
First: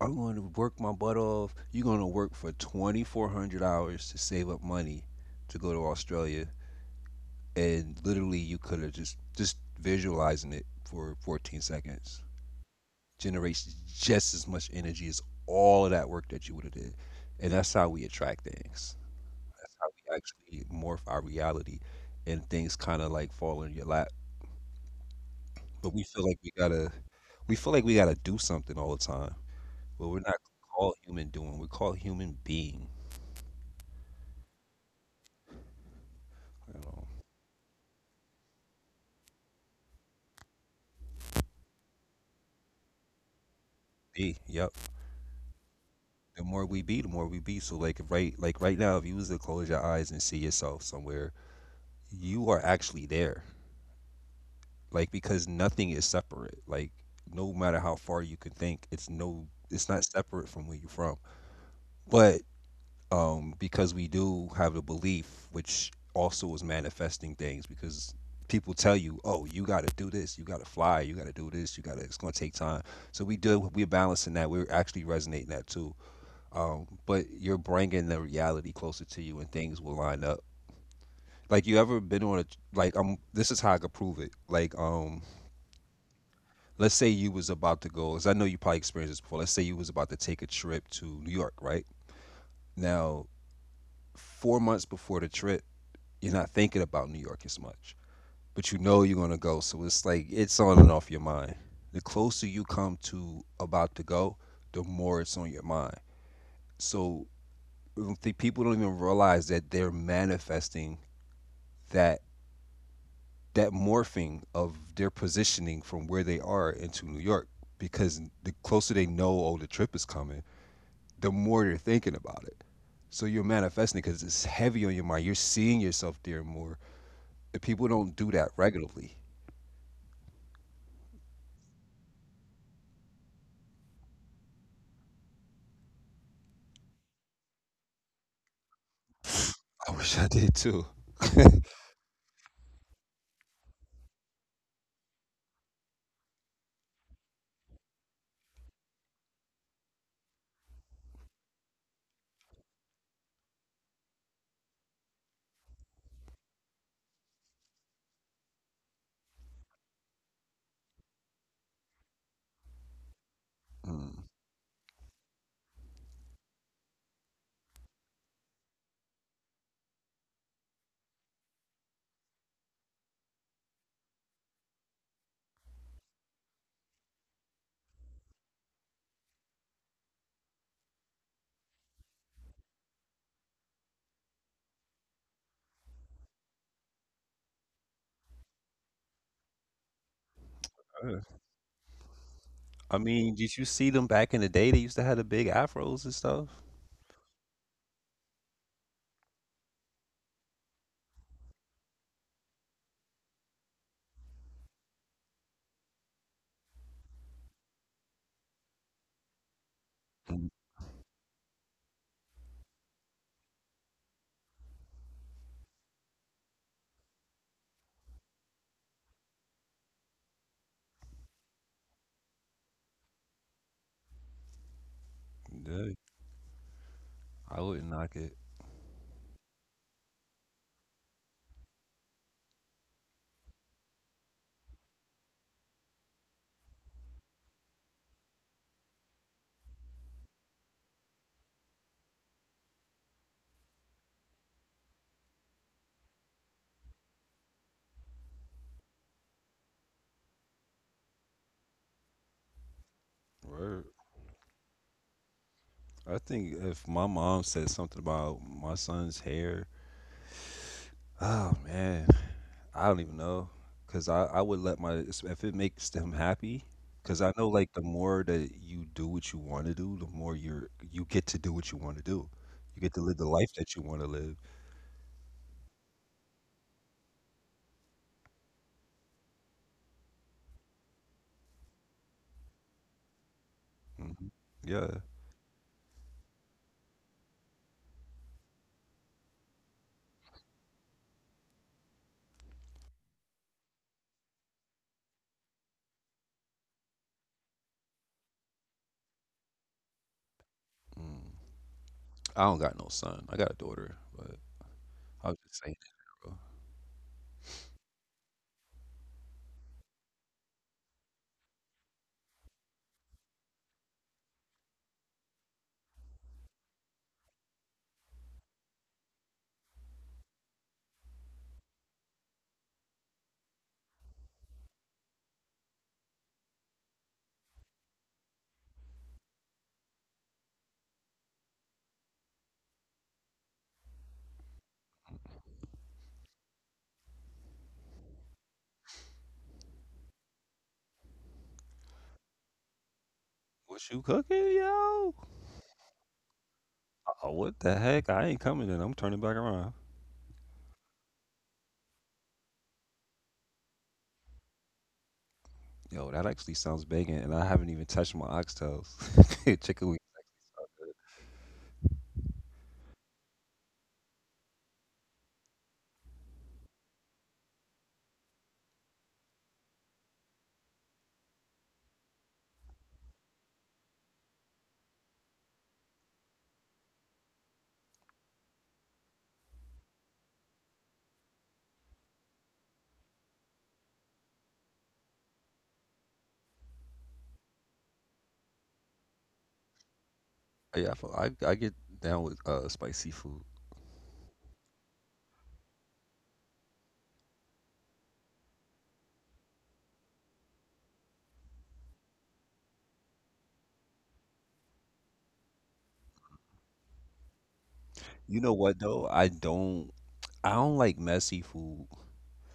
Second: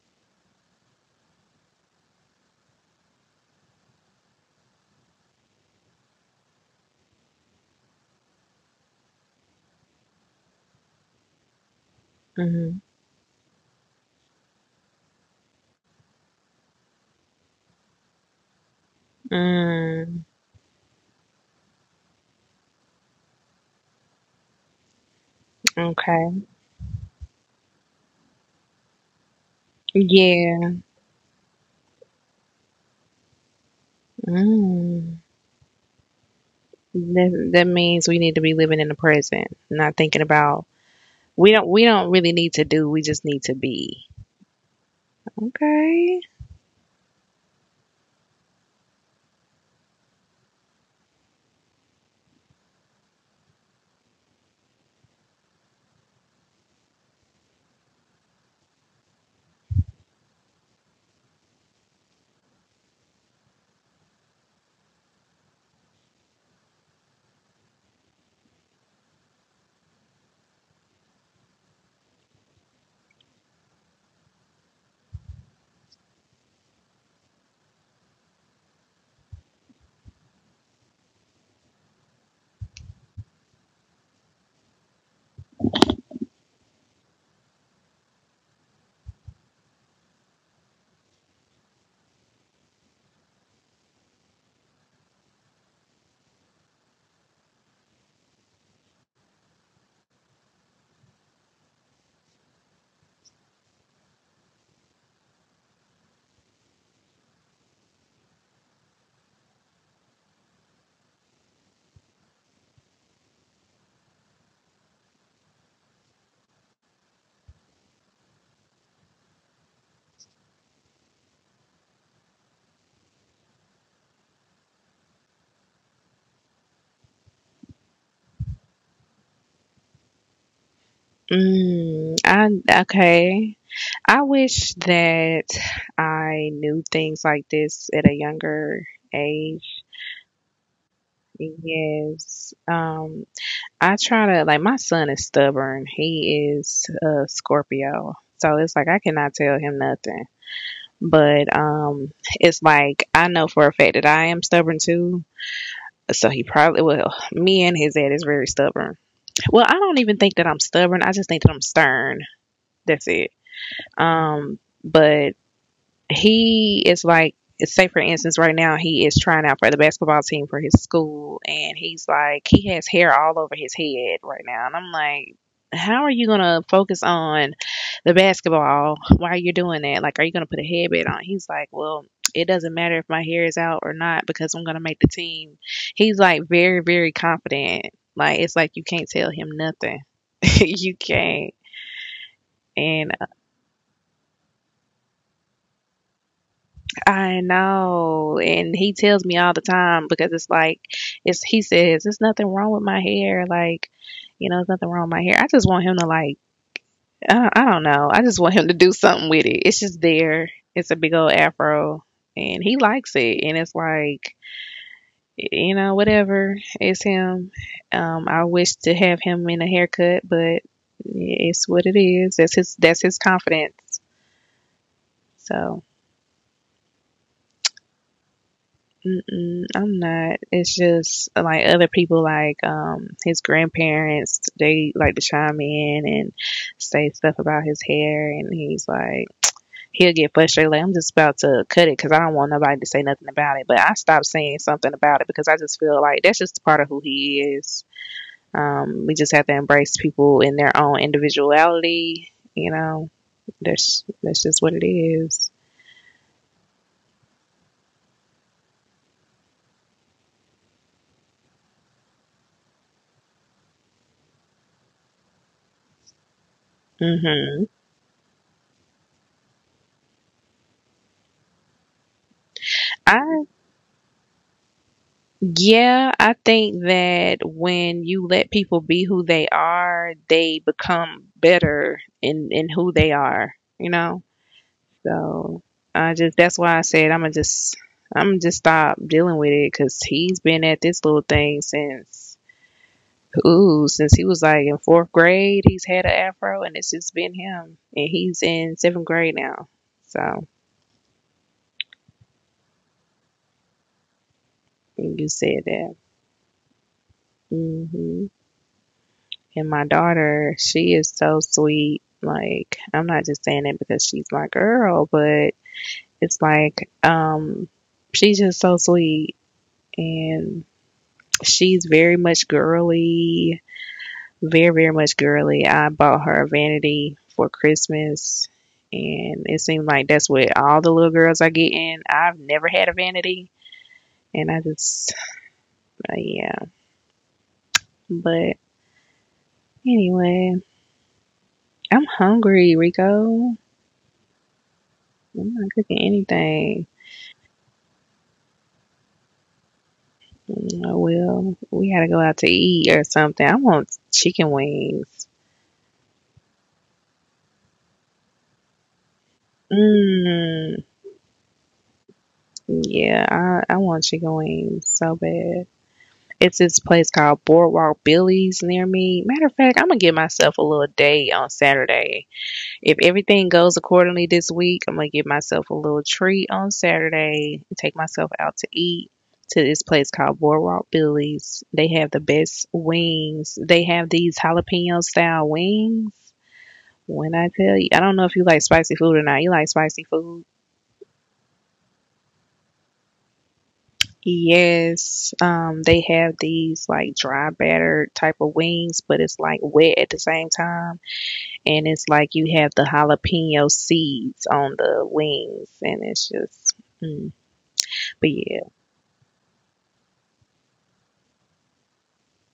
S1: I'm going to work my butt off. You're going to work for twenty-four hundred hours to save up money to go to Australia. And literally, you could have just, just visualizing it for fourteen seconds generates just as much energy as all of that work that you would have did. And that's how we attract things. That's how we
S2: Mm,
S1: actually morph our reality and things kind of like fall in your lap. But we feel like
S2: okay.
S1: we got to, we feel like we got to do something all the time. But we're not
S2: Yeah.
S1: called human doing. We're called human being.
S2: Mm.
S1: You know.
S2: That, that means we need to be living in the present, not thinking about we don't we don't really need to do, we just need to be.
S1: Be, yep.
S2: Okay.
S1: The more we be, the more we be. So like right like right now, if you was to close your eyes and see yourself somewhere, you are actually there. Like because nothing is separate. Like no matter how far you can think, it's no it's not separate from where you're from. But um because we do have the belief which also is manifesting things because people tell you, "Oh, you got to do this, you got to fly, you got to do this, you got to it's going to take time." So we do we're balancing that. We're actually resonating that too. Um, but you're bringing the reality closer to you and things will line up. Like you ever been on a Like, um this is how I could prove it. Like, um let's say you was about to go as I know you probably experienced this before, let's say you was about to take a trip to New York right now. Four months before the trip, you're not thinking about New York as much, but you know you're going to go, so it's like it's on and off your mind. The closer you come to about to go, the more it's on your mind. So I don't think people don't even realize that they're manifesting that that morphing of their positioning from where they are into New York, because the closer they know, oh, the trip is coming, the more they're thinking about it. So you're manifesting because it's heavy on your mind. You're seeing yourself there more. And people don't do that regularly.
S2: Mm, I okay. I wish that I knew things like this at a younger age.
S1: I wish I did too.
S2: Yes. Um, I try to like my son is stubborn. He is a Scorpio. So it's like I cannot tell him nothing. But um, it's like I know for a fact that I am stubborn too. So he probably well, me and his dad is very stubborn. Well, I don't even think that I'm stubborn. I just think that I'm stern. That's it.
S1: Mm.
S2: Um, but he is like say for instance right now he is trying out for the basketball team for his school and he's like he has hair all over his head right now and I'm like how are you gonna focus on the basketball while you're doing that, like are you gonna put a headband on? He's like, well, it doesn't matter if my hair is out or not because I'm gonna make the team. He's like very, very confident. Like it's like you can't tell him nothing. You
S1: Uh,
S2: can't.
S1: I
S2: And
S1: mean, did you see them back in the day? They used to have the big afros and stuff.
S2: I know. And he tells me all the time because it's like it's he says, there's nothing wrong with my hair, like, you know, there's nothing wrong with my hair. I just want him to like I, I don't know. I just want him to do something with it. It's just
S1: Mm.
S2: there. It's a big old afro and he likes it and it's like you know, whatever. It's him. Um, I wish to have him in a haircut, but it's what it is. That's his that's his confidence. So
S1: Yeah, I wouldn't knock it.
S2: Mm-mm, I'm not. It's just like other people, like um, his grandparents, they like to chime in and say stuff about his hair, and he's like, he'll get frustrated. Like I'm just about to cut it because I don't want nobody to say nothing about it. But I stopped saying something about it because I just feel like that's just part of who he is. Um, we just have to embrace people in their own individuality. You know,
S1: Word.
S2: that's that's just what it is.
S1: I think if my mom said something about my son's hair. Oh man, I don't even know, cause I I would let my if it makes them happy, cause I know
S2: Mm-hmm.
S1: like the more that you do what you want to do, the more you're you get to do what you want to do. You get to live the life that you want to live.
S2: Yeah, I think that when you let people be who they are, they become better in in who they are, you know?
S1: Hmm. Yeah.
S2: So, I just that's why I said I'm gonna just I'm gonna just stop dealing with it cuz he's been at this little thing since ooh, since he was like in fourth grade, he's had an afro and it's just been him and he's in seventh grade now. So,
S1: Mm. I don't got no son. I got a daughter, but I
S2: you
S1: was just
S2: said
S1: saying,
S2: that. Mhm. And my daughter, she is so sweet. Like, I'm not just saying it because she's my girl, but it's like, um, she's just so sweet. And she's very much girly, very, very much girly. I bought her a vanity for Christmas. And it seems like that's what all the little girls are getting. I've never had a vanity. And I just, uh, yeah. But anyway, I'm hungry, Rico. I'm
S1: what you cooking, yo?
S2: not cooking anything.
S1: Oh, what the heck? I ain't coming and I'm turning back around.
S2: Oh, well, we gotta go out to eat or something. I want chicken wings.
S1: Yo, that actually sounds banging, and I haven't even touched my oxtails, chicken.
S2: Mm, yeah, I, I want chicken wings so bad. It's this place called Boardwalk Billy's near me. Matter of fact, I'm gonna give myself a little day on Saturday. If everything goes accordingly this week, I'm gonna give myself a little treat on Saturday and take myself out to eat to this place called Boardwalk Billy's. They have the best wings. They have these jalapeno style wings. When I tell you, I don't know if you like spicy food or not. You like spicy food?
S1: Yeah, I, feel- I I get down with uh spicy food.
S2: Yes. Um, they have these like dry batter type of wings, but it's like wet at the same time, and it's like you have the jalapeno seeds on the wings, and it's just. Mm. But
S1: You know
S2: yeah.
S1: what though? I don't I don't like messy food,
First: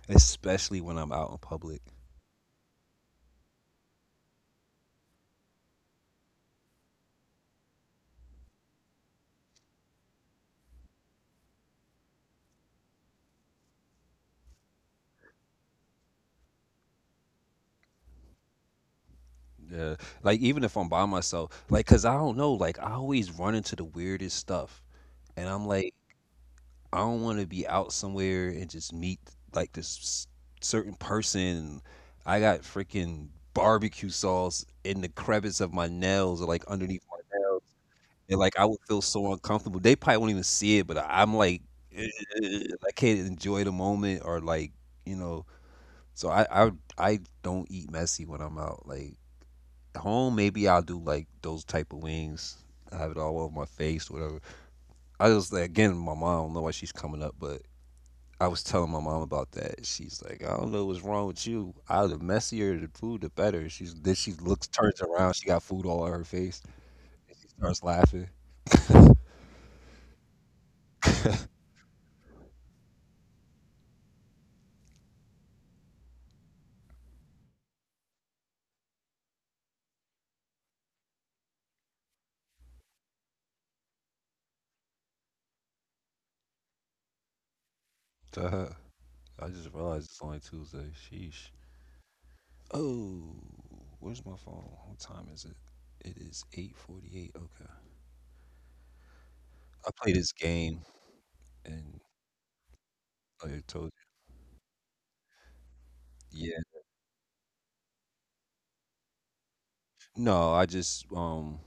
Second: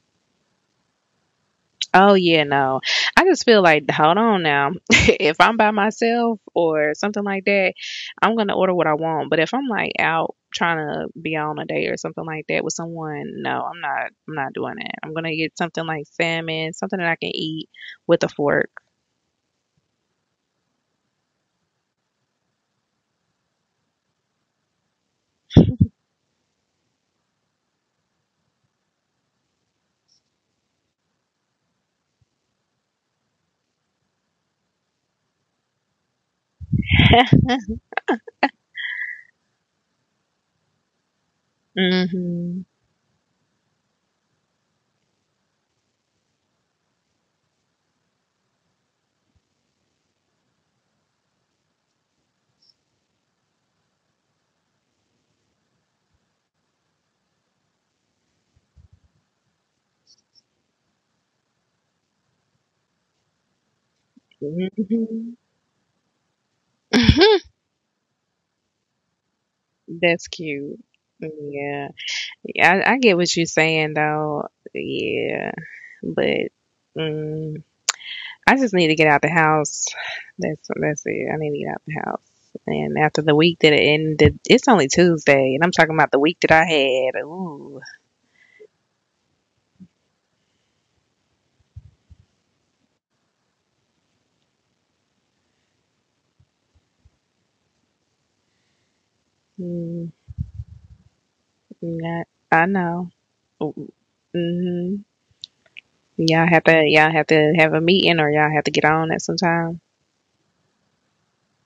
S1: especially when I'm out in public.
S2: Oh yeah, no. I just feel like, hold on now. If I'm by myself or something like that, I'm gonna order what I want. But if I'm like out trying to be on a date or something like that with someone, no, I'm not. I'm not doing that. I'm gonna get something like salmon, something that I can eat with a fork.
S1: Yeah, like even if I'm by myself, like cause I don't know, like I always run into the weirdest stuff, and I'm like I don't want to be out somewhere and just meet like this s- certain person. I got freaking barbecue sauce in the crevice of my nails or like underneath my
S2: Hmm.
S1: nails. And, like, I would feel so uncomfortable. They probably won't even see it, but I- I'm like, I can't enjoy the moment or like, you know. So I I I don't eat messy when I'm out. Like home, maybe I'll do like those type of wings. I have it all over my face, whatever. I was like, again, my mom. I don't know why she's coming up, but I was telling my mom about that. She's like, I don't know what's wrong with you. I The messier the food, the better. She's Then she looks turns around.
S2: Hmm.
S1: She got food all on her face. And she starts laughing.
S2: That's cute. Yeah. Yeah, I, I get what you're saying though. Yeah, but. Mm. I just need to get out the house. That's that's it. I need to get out the house. And after the week that it ended, it's only Tuesday, and I'm talking about the week that I had. Ooh,
S1: To her. I just realized it's only Tuesday. Sheesh. Oh, where's my phone? What time is it? It is eight forty-eight. Okay. I
S2: mm,
S1: played this game and
S2: yeah, I know.
S1: oh, yeah, I already told
S2: Mm-hmm.
S1: you.
S2: Y'all have
S1: Yeah.
S2: to y'all have to have a meeting, or y'all have to get on at some time.
S1: No, I just um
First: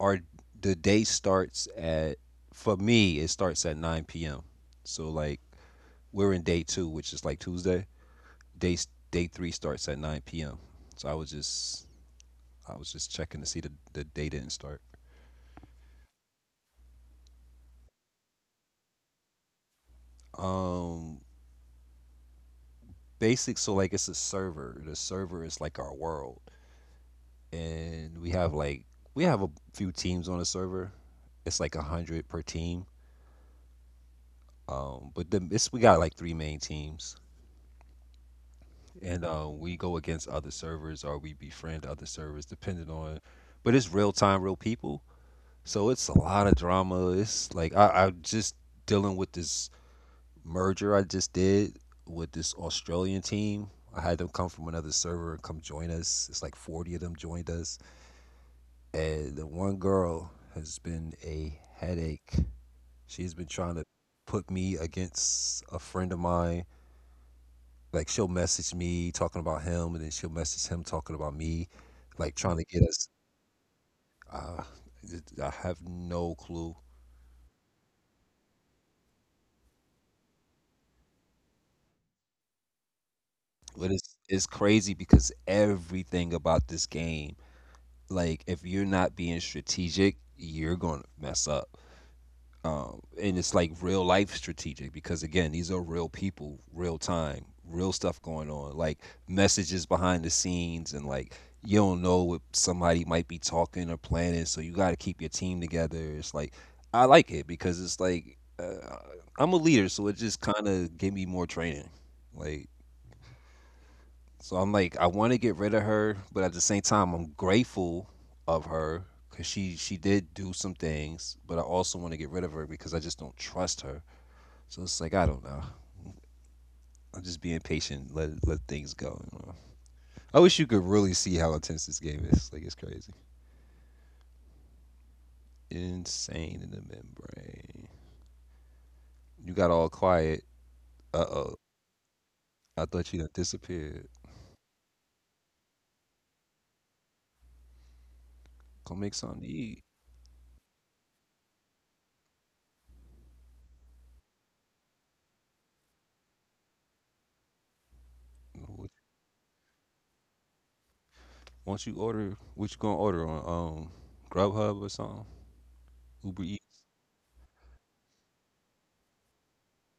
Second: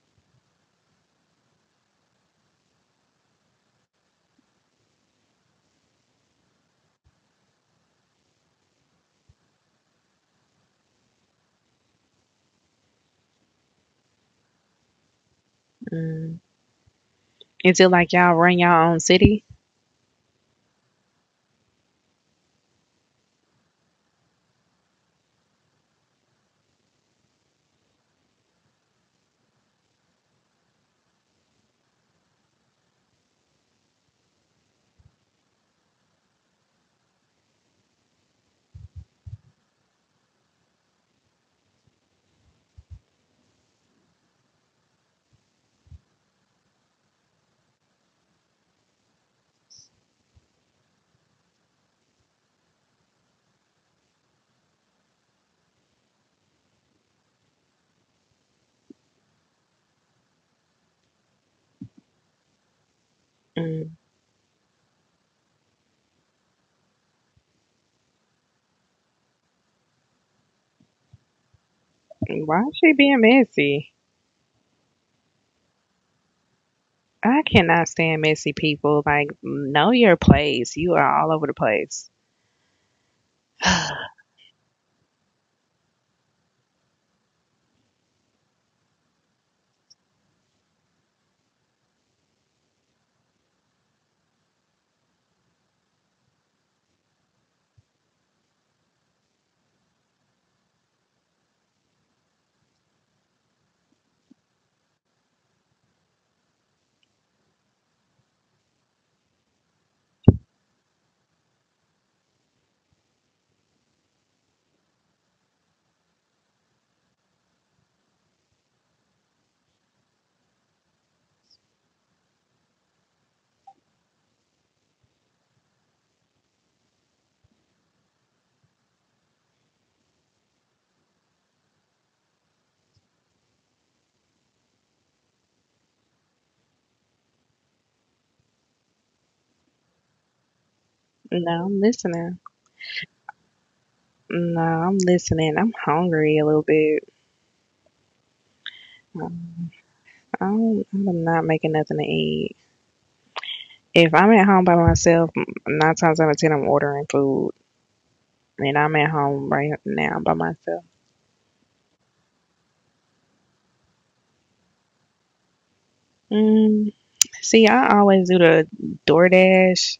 S1: our the day starts at for me it starts at nine p m. So like we're in day two, which is like Tuesday. Day s- day three starts at nine p m. So I was just I was just checking to see the the day didn't start.
S2: Mm. Is it like y'all run your own city?
S1: Um basic So like it's a server. The server is like our world, and we have like we have a few teams on the server. It's like a hundred per team. Um but then it's we got like three main teams, and uh, we go against other servers or we befriend other servers depending on. But it's real time, real people, so it's a lot of drama. It's like i i just dealing with this merger I just did with this Australian team. I had them come from another server and come join us. It's like forty of them joined us. And the one girl has been a headache. She's been trying to
S2: Mm.
S1: put me against a friend of mine. Like she'll message me talking about him, and then she'll message him talking about me, like trying
S2: Why
S1: to
S2: is
S1: get
S2: she
S1: us.
S2: being messy?
S1: Uh, I have no clue.
S2: I cannot stand messy people. Like, know your place. You are all over the place.
S1: But it's it's crazy because everything about this game, like if you're not being strategic, you're gonna mess up. Um, and it's like real life strategic because again these are real people, real time, real stuff going on, like messages behind the scenes. And like you don't know what somebody might be talking or planning, so you got to keep your team together. It's like I like it because it's like uh, I'm a leader, so it just kind of gave me more training. Like so I'm like, I want to get rid of her, but at the same time, I'm grateful of her, because she she did do some things, but I also want to get rid of her because I just don't trust her. So it's like I don't know. I'm just being patient. Let let things go. You know? I wish you could really see how intense this game is. Like it's crazy, insane in the membrane. You got all quiet. Uh oh.
S2: No, I'm listening.
S1: I thought you had disappeared.
S2: No, I'm listening. I'm hungry a little bit.
S1: Go make something to eat.
S2: I'm, I'm not making nothing to eat. If I'm at home by myself, m- nine times out of ten, I'm ordering food. And
S1: What-
S2: I'm at home right now by myself.
S1: Once you order, what you gonna order on um Grubhub or something? Uber Eats.
S2: Mm, see, I always do the DoorDash.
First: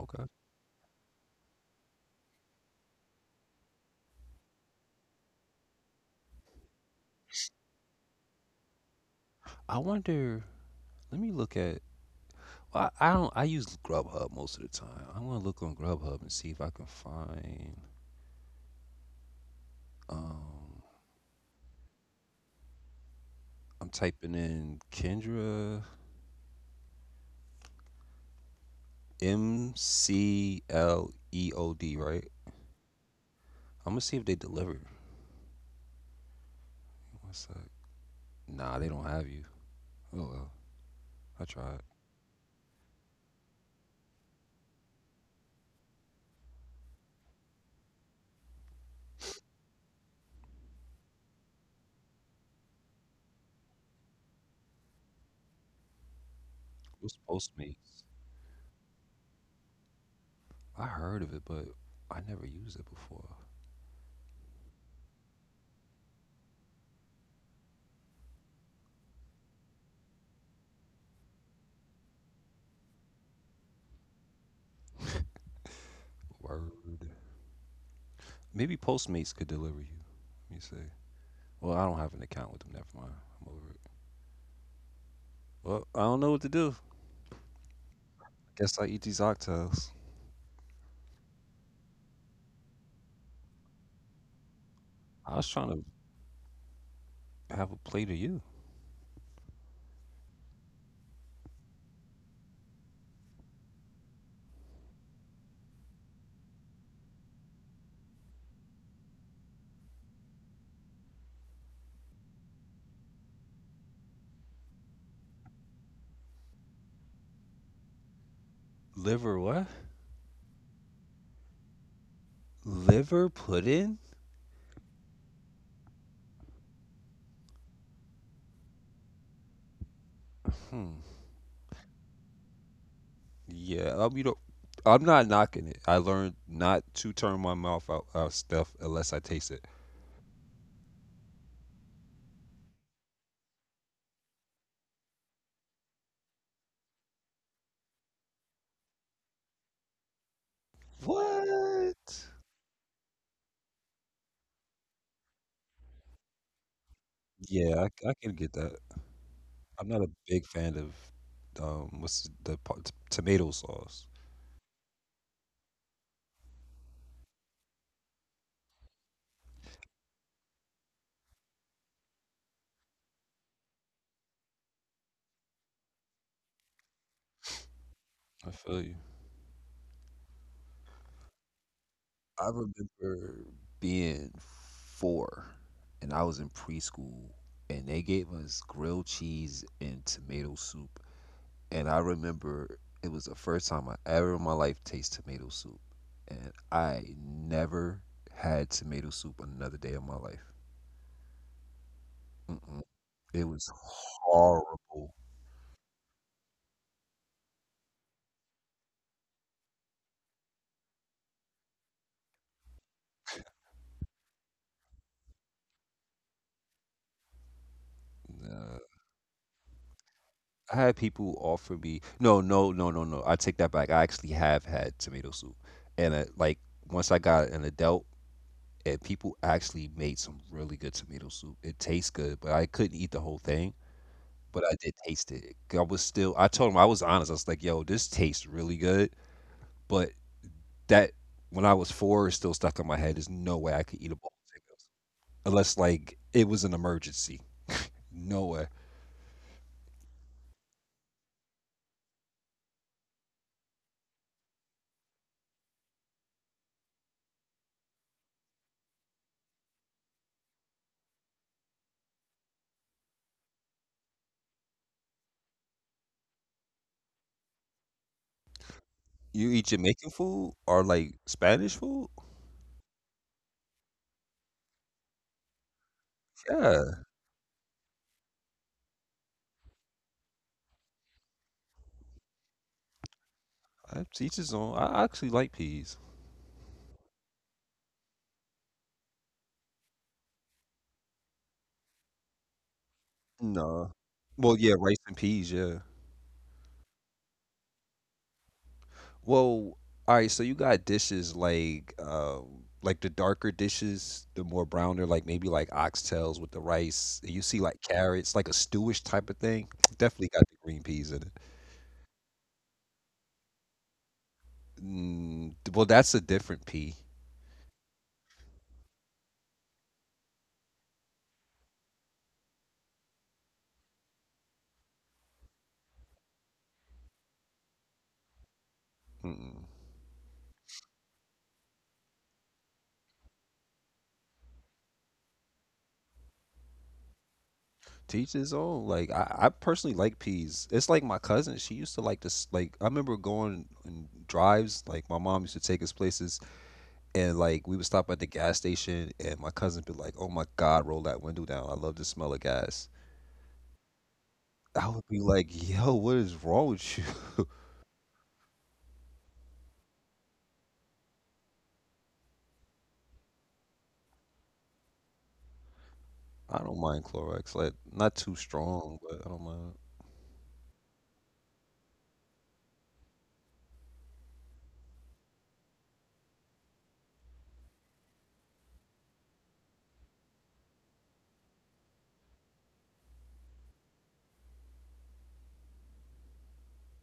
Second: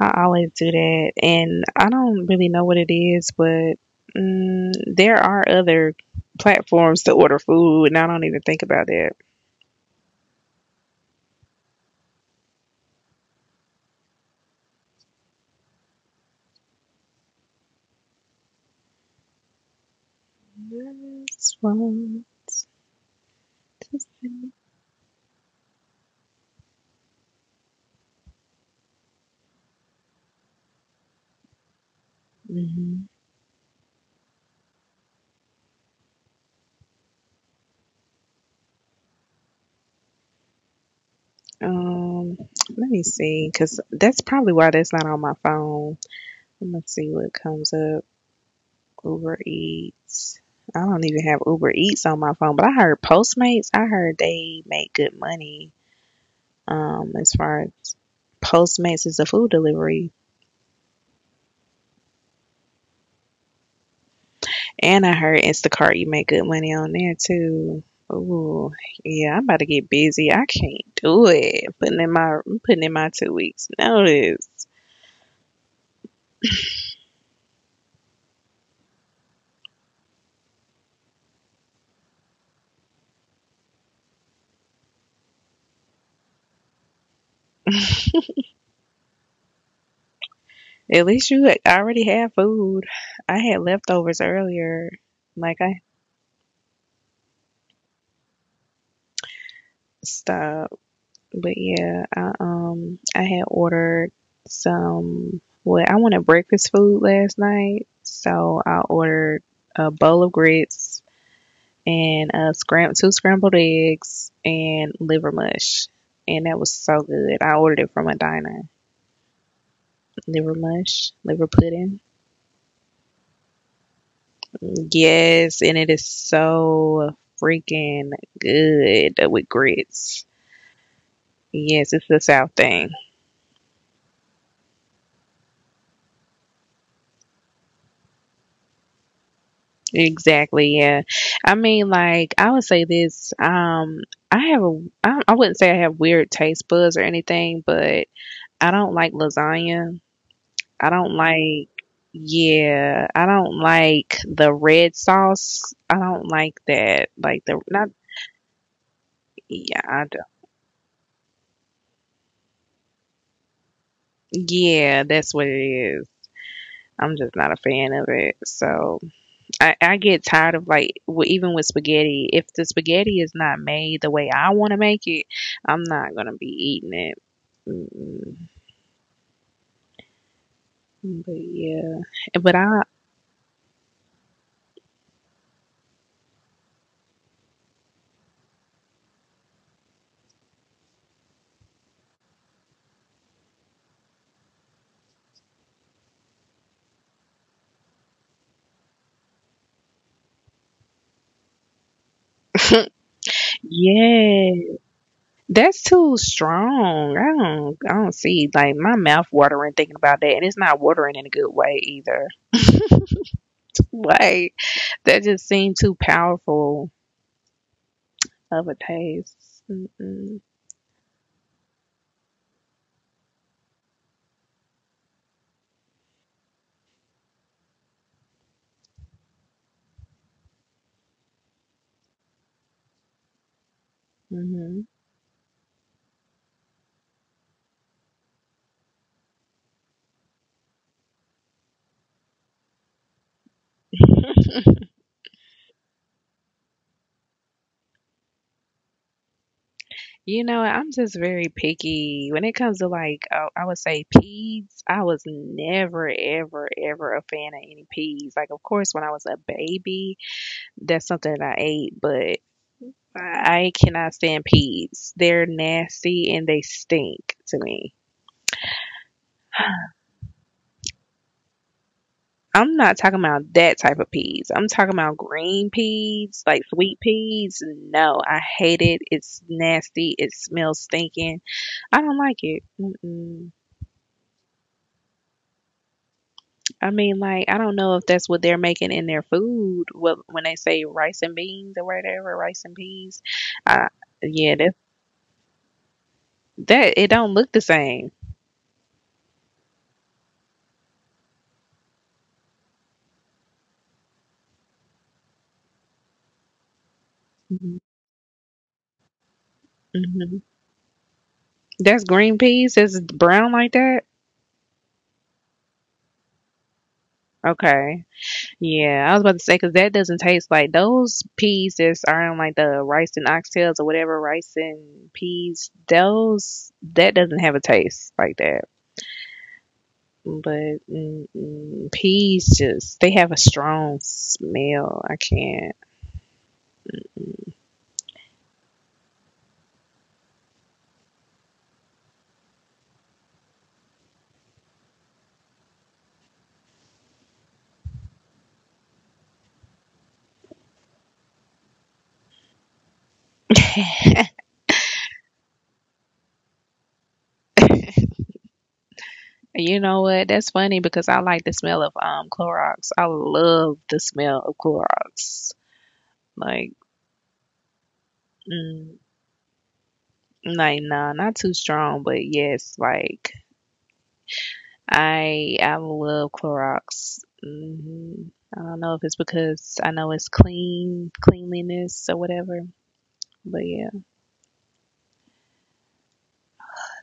S2: I always do that. And I don't really know what it is, but mm, there are other platforms to order food, and I don't even think about that.
S1: I wonder. Let me look at. Well, I, I don't. I use Grubhub most of the time. I want to look on Grubhub and see if I can find. Um,
S2: That's what-
S1: I'm typing in Kendra M C L E O D. Right.
S2: Mhm.
S1: I'm gonna see if they deliver. What's that? Nah, they don't have you. Oh well, I tried.
S2: Um, let me see, because that's probably why that's not on my phone. Let me see what comes up. Uber Eats. I don't even have Uber Eats on my phone, but I heard Postmates. I heard they make good money. Um,
S1: What's
S2: as far as
S1: Postmates?
S2: Postmates is a food delivery,
S1: I heard of it, but I never used it before.
S2: and I heard Instacart you make good money on there too. Ooh, yeah, I'm about to get busy. I can't do it. I'm putting in my I'm putting in my two weeks notice.
S1: Word. Maybe Postmates could deliver you. Let me see. Well, I don't have an account with them. Never mind. I'm over it. Well, I don't know what to do. Guess I eat these oxtails.
S2: At least you already had food. I had leftovers earlier.
S1: I was
S2: Like I
S1: trying to have a plate of you.
S2: stopped, but yeah, I um I had ordered some. Well, I wanted breakfast food last night, so I ordered a bowl of grits and a scram two scrambled eggs and liver mush, and that was so good. I ordered it from a diner.
S1: Liver what?
S2: Liver mush, liver pudding.
S1: Liver pudding?
S2: Yes, and it is so freaking good with grits.
S1: Hmm.
S2: Yes, it's the South thing.
S1: Yeah, I mean, I'm not knocking it. I learned not to turn my mouth out, out stuff unless I taste it.
S2: Exactly. Yeah. I mean, like I would say this. Um, I have a. I, I wouldn't say I have weird taste buds or anything, but I don't like lasagna. I don't like.
S1: What?
S2: Yeah, I don't like the red sauce. I don't like that. Like the
S1: Yeah,
S2: not.
S1: I, I can get that.
S2: Yeah,
S1: I'm not
S2: I
S1: a
S2: don't.
S1: big fan of um, what's the po- t- tomato sauce.
S2: Yeah, that's what it is. I'm just not a fan of it. So. I, I get tired of like w- even with spaghetti. If the spaghetti is not made the way I want to make it, I'm not gonna be eating it. Mm-mm.
S1: I feel you.
S2: But yeah,
S1: I
S2: but I
S1: remember being four, and I was in preschool, and they gave us grilled cheese and tomato soup. And I remember it was the first time I ever in my life tasted tomato soup, and I never had tomato soup another day of my life. Mm-mm. It was
S2: yeah,
S1: horrible.
S2: that's too strong. I don't I don't see like my mouth watering thinking about that, and it's not watering in a good way either. Like that just seemed too powerful of a
S1: Nah.
S2: taste. Mm-mm.
S1: I had people offer me. No, no, no, no, no. I take that back. I actually have had tomato soup, and uh like once I got an adult and people actually made some really good tomato soup. It tastes good, but I couldn't eat the whole thing. But I
S2: Hmm.
S1: did taste it. I was still. I told him I was honest. I was like, "Yo, this tastes really good." But that when I was four, it's still stuck in my head. There's no way I could eat a bowl of tomatoes unless like it was an emergency. No way.
S2: You know, I'm just very picky when it comes to like uh, I would say peas. I was never, ever, ever a fan of any peas. Like, of course, when I was a baby, that's something that I ate, but I cannot stand peas. They're nasty and they stink to me.
S1: You eat Jamaican food or like Spanish food?
S2: I'm not talking about that type of peas. I'm talking about green peas, like sweet
S1: Yeah,
S2: peas. No, I hate it. It's nasty. It smells stinking. I don't like it. Mm-mm.
S1: I teach his own. I actually like peas.
S2: I mean, like, I don't know if that's what they're making in their food wh- when they say rice and beans or whatever, rice and peas. Uh,
S1: No.
S2: yeah,
S1: Well,
S2: that
S1: yeah, rice and peas. Yeah.
S2: that it don't look the same.
S1: Well, all right. So you got dishes like, um, like the darker dishes, the more browner, like maybe like oxtails with the rice, and you see like carrots, like a stewish type of thing. Definitely
S2: Mm-hmm.
S1: got the green peas in it.
S2: That's green peas. That's brown like that.
S1: Mm, well, that's a different pea.
S2: Okay. Yeah, I was about to say because that doesn't taste like those peas that are in like the rice and oxtails or whatever rice and peas. Those that doesn't have a taste like that.
S1: Mm-mm.
S2: But mm, mm, peas just they have a strong smell. I can't.
S1: Teach his own. Like I, I personally like peas. It's like my cousin. She used to like this. Like I remember going on drives. Like my mom used to take us places, and like we would stop at the gas station, and my cousin be like, "Oh my God, roll that window down. I love the smell of gas." I would be like, "Yo, what is wrong with you?"
S2: You know what? That's funny because I like the smell of um Clorox. I love the smell of Clorox.
S1: I
S2: Like,
S1: don't mind Clorox, like, not too
S2: mm,
S1: strong, but I don't mind.
S2: like nah, not too strong, but yes, like I I love Clorox. Hmm. I don't know if it's because I know it's clean, cleanliness or whatever, but yeah.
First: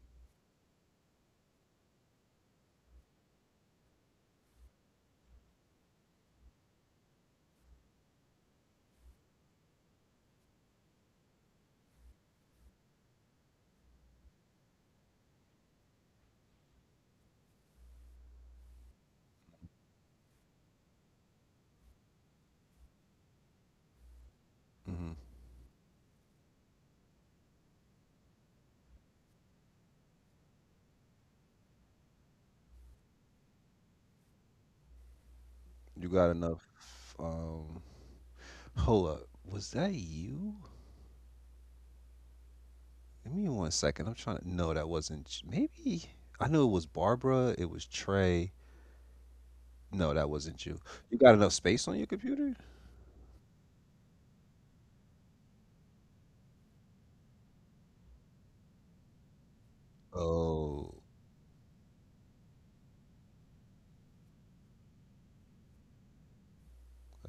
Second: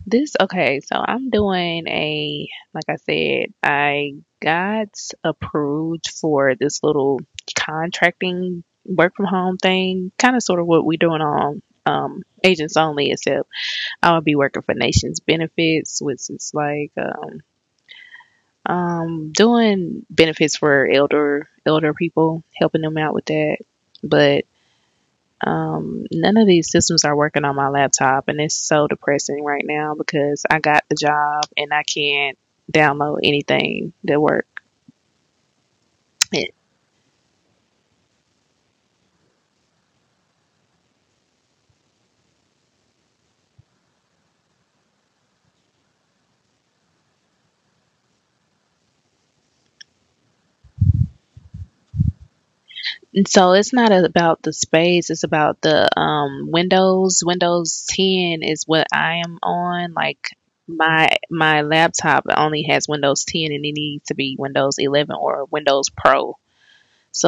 S2: This Okay, so I'm doing a like I said, I got approved for this little contracting work from home thing, kind of sort of what we're doing on um agents only, except I'll be working for Nations Benefits, which is like um um doing benefits for elder elder people, helping them out with that. But
S1: Mhm.
S2: um, none of these systems are working on my laptop, and it's so depressing right now because I got the job and I can't download anything that works.
S1: You got
S2: And
S1: enough, um hold up, was that you? Give me one second, I'm trying to. No, that wasn't ch maybe I knew it was Barbara, it was Trey. No, that wasn't you. You got enough space on your computer?
S2: so it's not about the space; it's about the um, Windows. Windows ten is what I am on. Like
S1: Oh,
S2: my my laptop only has Windows ten, and it needs to be Windows eleven or Windows Pro.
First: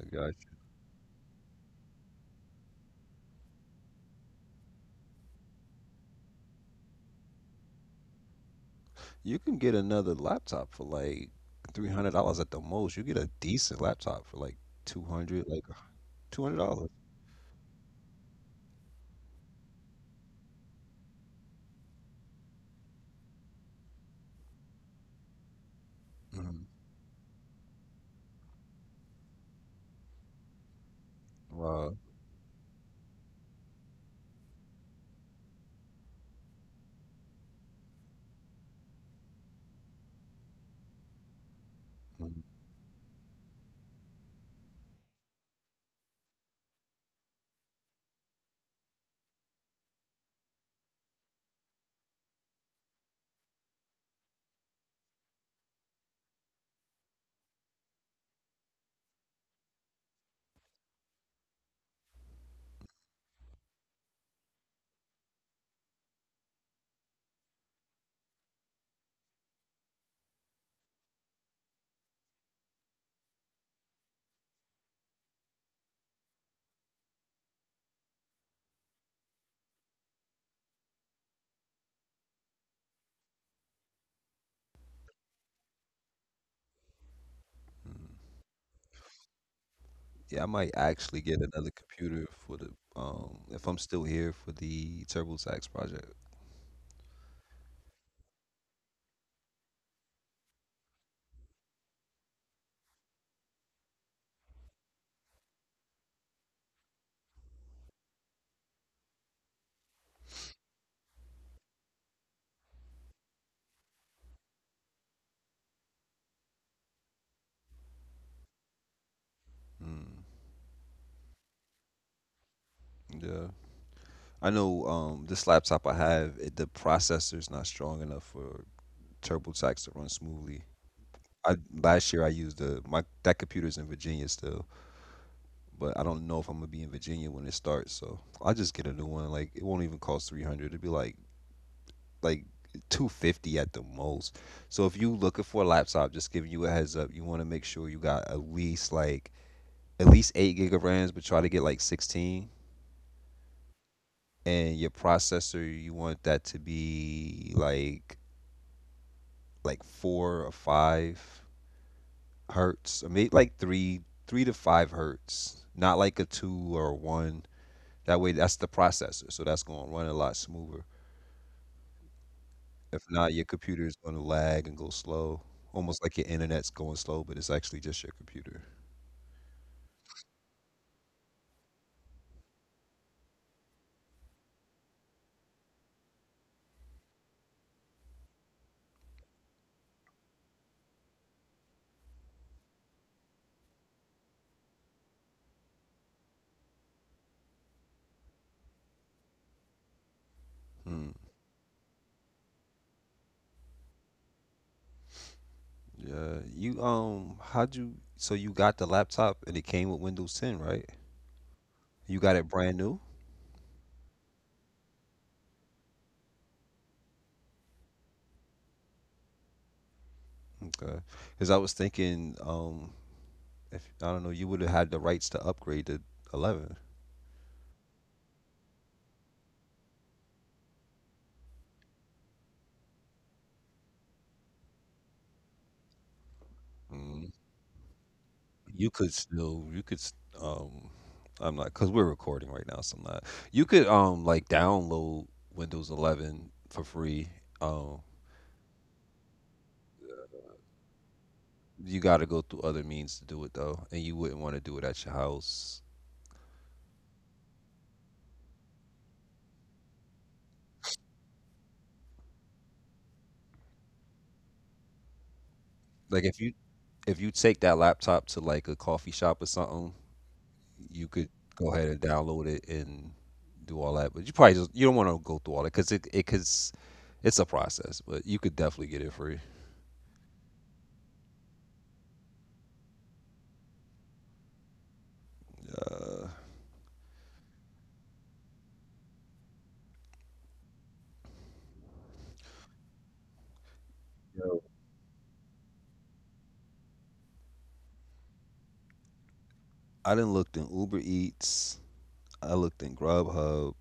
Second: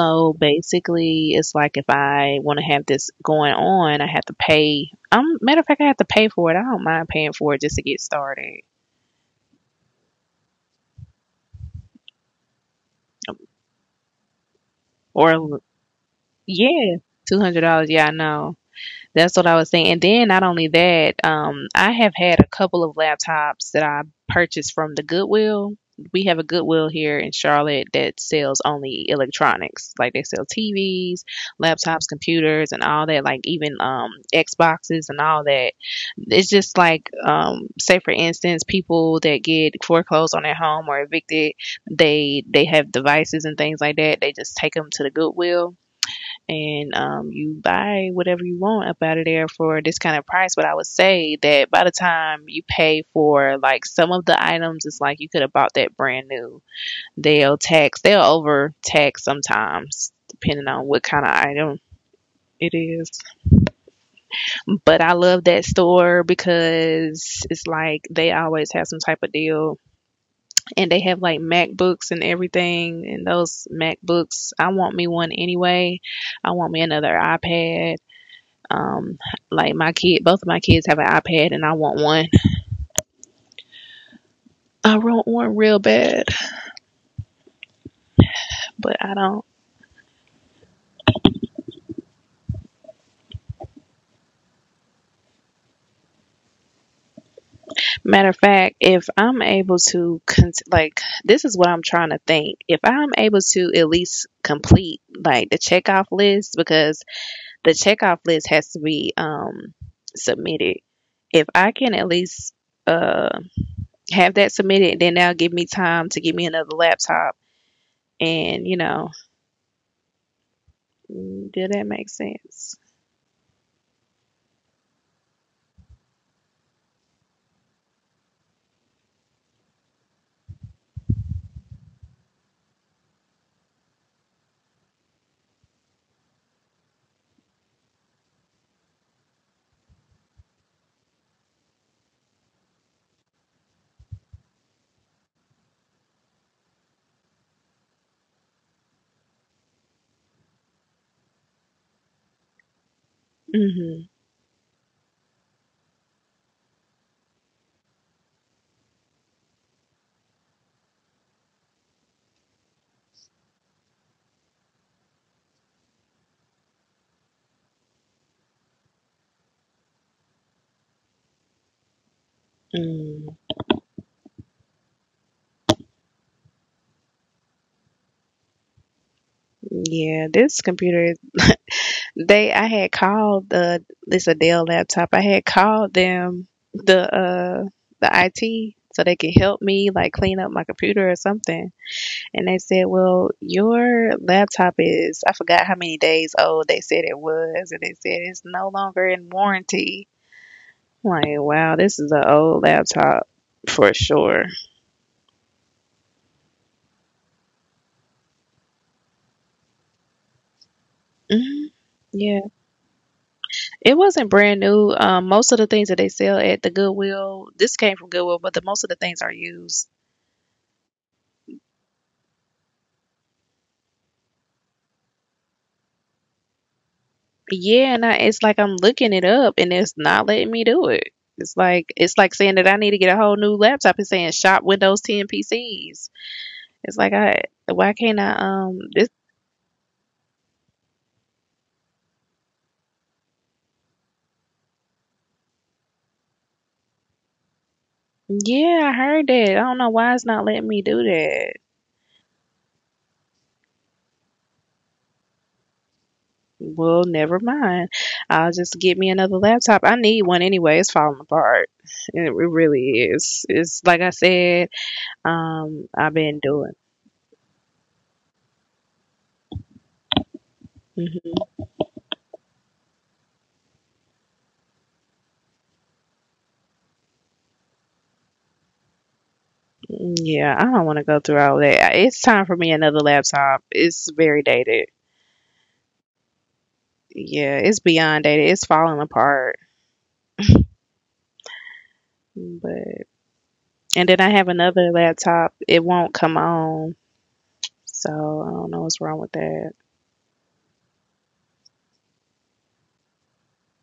S1: I got you.
S2: basically, it's like if I want to have this going on, I have to pay. Um, matter of fact, I have to pay for it. I don't mind paying for it just to get started.
S1: You can get another laptop for, like, three hundred dollars at the most. You get a decent laptop for, like, two hundred,
S2: Or
S1: like, two hundred dollars.
S2: yeah, two hundred dollars. Yeah, I know. That's what I was saying. And then not only that, um, I have had a couple of laptops that I purchased from the Goodwill. We have a
S1: Mhm.
S2: Goodwill here in Charlotte that sells only electronics. Like they sell T Vs,
S1: Wow.
S2: laptops, computers, and all that. Like even um Xboxes and all that. It's just like um say for instance people that get foreclosed on their home or evicted,
S1: Mm.
S2: they they have devices and things like that. They just take them to the Goodwill, and um you buy whatever you want up out of there for this kind of price. But I would say that by the time you pay for like some of the items, it's like you could have bought that brand new. They'll tax they'll over tax sometimes depending on what kind of item it is. But I love that store because it's like they always have some type of deal, and they have like MacBooks and everything. And those MacBooks, I want me one anyway. I want me another iPad. Um, like my kid, both of my kids have an iPad and I want one. I want one real bad, but I don't.
S1: Yeah, I might actually get another computer for the, um if I'm still here for the TurboTax project.
S2: Matter of fact, if I'm able to, con- like, this is what I'm trying to think. If I'm able to at least complete like the checkoff list, because the checkoff list has to be um, submitted. If I can at least uh, have that submitted, then that'll give me time to get me another laptop. And you know,
S1: Mm.
S2: mm, did that make sense?
S1: Yeah. I know, um this laptop I have, it, the processor's not strong enough for TurboTax to run smoothly. I Last year I used the my that computer's in Virginia still, but I don't know if I'm gonna be in Virginia when it starts, so I'll just get a new one. Like it won't even cost three hundred. It'd be like like two hundred fifty at the most. So if you looking for a laptop, just giving you a heads up, you want to make sure you got at least like at least eight gig of RAMs, but try to get like sixteen,
S2: Mm-hmm.
S1: and your processor you want that to be like like four or five hertz. I mean like 3 3 to five hertz, not like a two or a one. That way that's the processor. So that's going to run a lot smoother. If not,
S2: Mm.
S1: your computer is gonna lag and go slow, almost like your internet's going slow, but it's actually just your computer.
S2: Yeah, this computer. They, I had called the this a Dell laptop. I had called them the uh the I T so they could help me like clean up my computer or something. And they said, well, your laptop is, I forgot how many days old they said it was. And they said, it's no longer in warranty. I'm
S1: Hmm.
S2: like, wow, this is an old laptop for sure.
S1: Yeah. You, um, how'd you? So you got the laptop and it came with Windows ten, right?
S2: Mhm.
S1: You got
S2: Yeah.
S1: it brand new?
S2: It wasn't brand new. Um, most of the things that they sell at the Goodwill, this came from Goodwill, but the most of the things are used.
S1: Okay. Because I was thinking, um, if I don't know, you would have had the rights to upgrade to eleven.
S2: Yeah. And I, it's like I'm looking it up and it's not letting me do it. It's like it's like saying that I need to get a whole new laptop, and saying shop Windows ten P Cs. It's like
S1: Mm.
S2: I why can't I um
S1: You
S2: this
S1: could still, you could, s- um, I'm not, because we're recording right now, so I'm not. You could, um, like download Windows eleven for free. um.
S2: yeah, I heard that. I don't know why it's not letting me do that.
S1: You got to go through other means to do it though, and you wouldn't want to do it at your house.
S2: Well, never mind. I'll just get me another laptop. I need one anyway. It's falling apart. It really is. It's like I said, um I've
S1: Like
S2: been
S1: if you
S2: doing.
S1: if you take that laptop to like a coffee shop or something, you could
S2: hmm
S1: go ahead and download it and do all that. But you probably just you don't want to go through all that because it it cause it's a process. But you could definitely get it free.
S2: Yeah, I don't want to go through all that. It's time for me another laptop. It's very dated.
S1: Uh,
S2: Yeah, it's beyond dated. It's falling apart. But and then I have
S1: Yo.
S2: another laptop. It won't come on. So I don't know what's wrong with that.
S1: I didn't looked in Uber Eats. I looked in Grubhub,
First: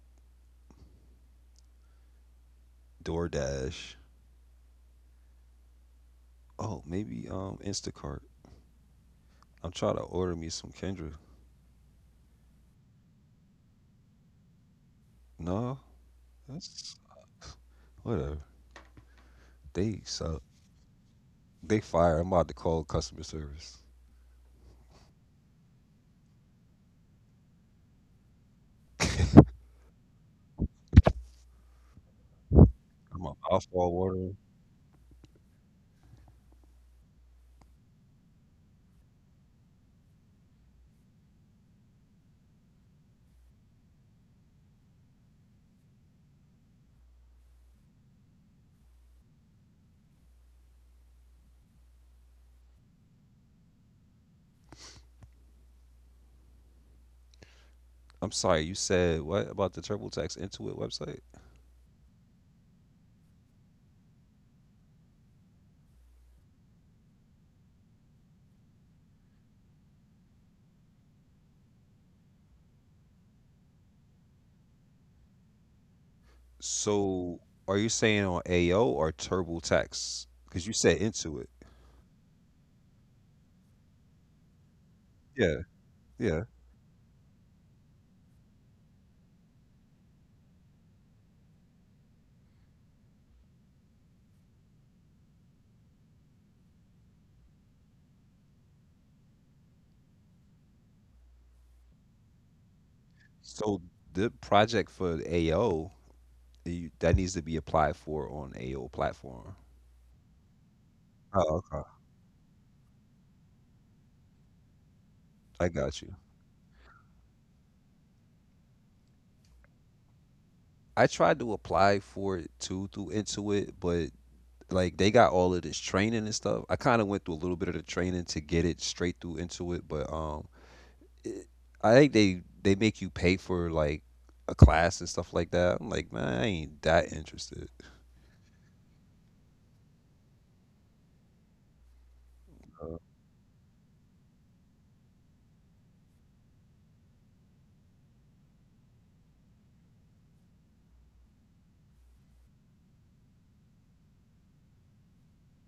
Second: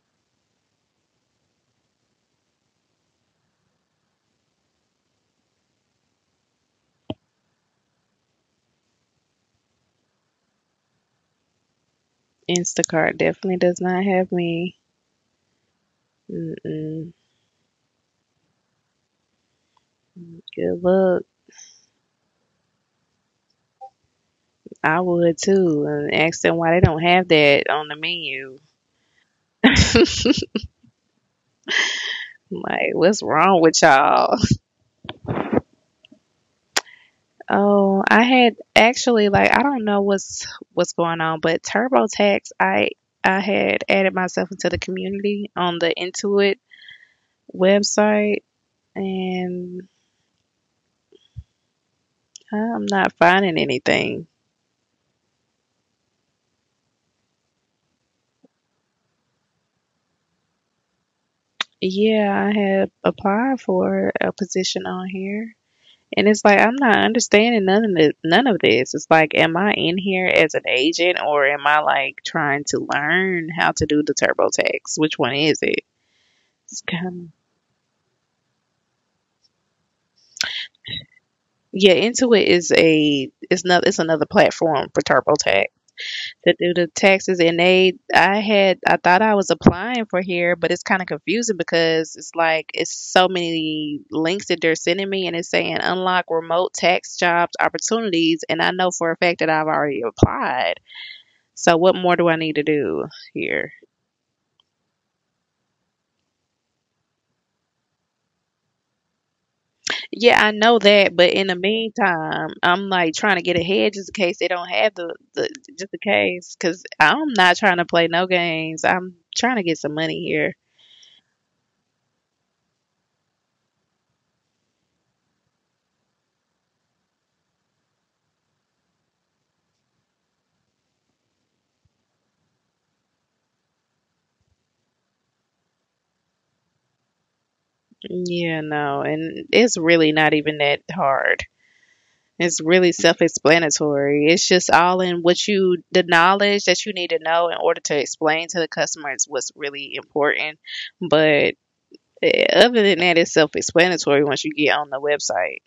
S1: DoorDash. Oh, maybe um Instacart. I'm trying to order me some Kendra.
S2: Instacart definitely does not have me.
S1: No, that's
S2: Mm-mm.
S1: whatever. They suck.
S2: Good luck.
S1: They fire. I'm about to call customer service.
S2: I would too, and ask them why they don't have that on the menu. Like,
S1: I'm
S2: what's
S1: a, I'll
S2: wrong with
S1: fall water.
S2: y'all? Oh, I had actually like I don't know what's what's going on, but TurboTax, I I had added myself into the community on the Intuit website, and I'm not finding anything.
S1: I'm sorry, you said what about the TurboTax Intuit website?
S2: Yeah, I had applied for a position on here. And it's like I'm not understanding none of this, none of this. It's like, am I in here as an agent or am I like trying to learn how to do the TurboTax? Which one is it? It's kind of
S1: So are you saying on A O or TurboTax? Because you said Intuit.
S2: yeah. Intuit is a it's not it's another platform for
S1: Yeah,
S2: TurboTax
S1: yeah.
S2: to do the taxes, and they I had I thought I was applying for here, but it's kind of confusing because it's like it's so many links that they're sending me and it's saying unlock remote tax jobs opportunities, and I know for a fact that I've already applied. So what more do I need to do here?
S1: So the project for A O, you, that needs to be applied for on A O platform.
S2: Yeah, I know that, but in the
S1: Oh, okay.
S2: meantime, I'm like trying to get ahead just in case they don't have the, the
S1: I
S2: just in
S1: got you.
S2: case, cuz I'm not trying to play no games. I'm trying to get some money here.
S1: I tried to apply for it too through Intuit, but like they got all of this training and stuff. I kind of went through a little bit of the training to get it straight through into it, but, um, it, I think they they make you pay for like a class and stuff like that. I'm like, man, I ain't that interested.
S2: Yeah, no, and it's really not even that hard. It's really
S1: Uh,
S2: self-explanatory. It's just all in what you, the knowledge that you need to know in order to explain to the customers what's really important. But eh, other than that, it's self-explanatory once you get on the website.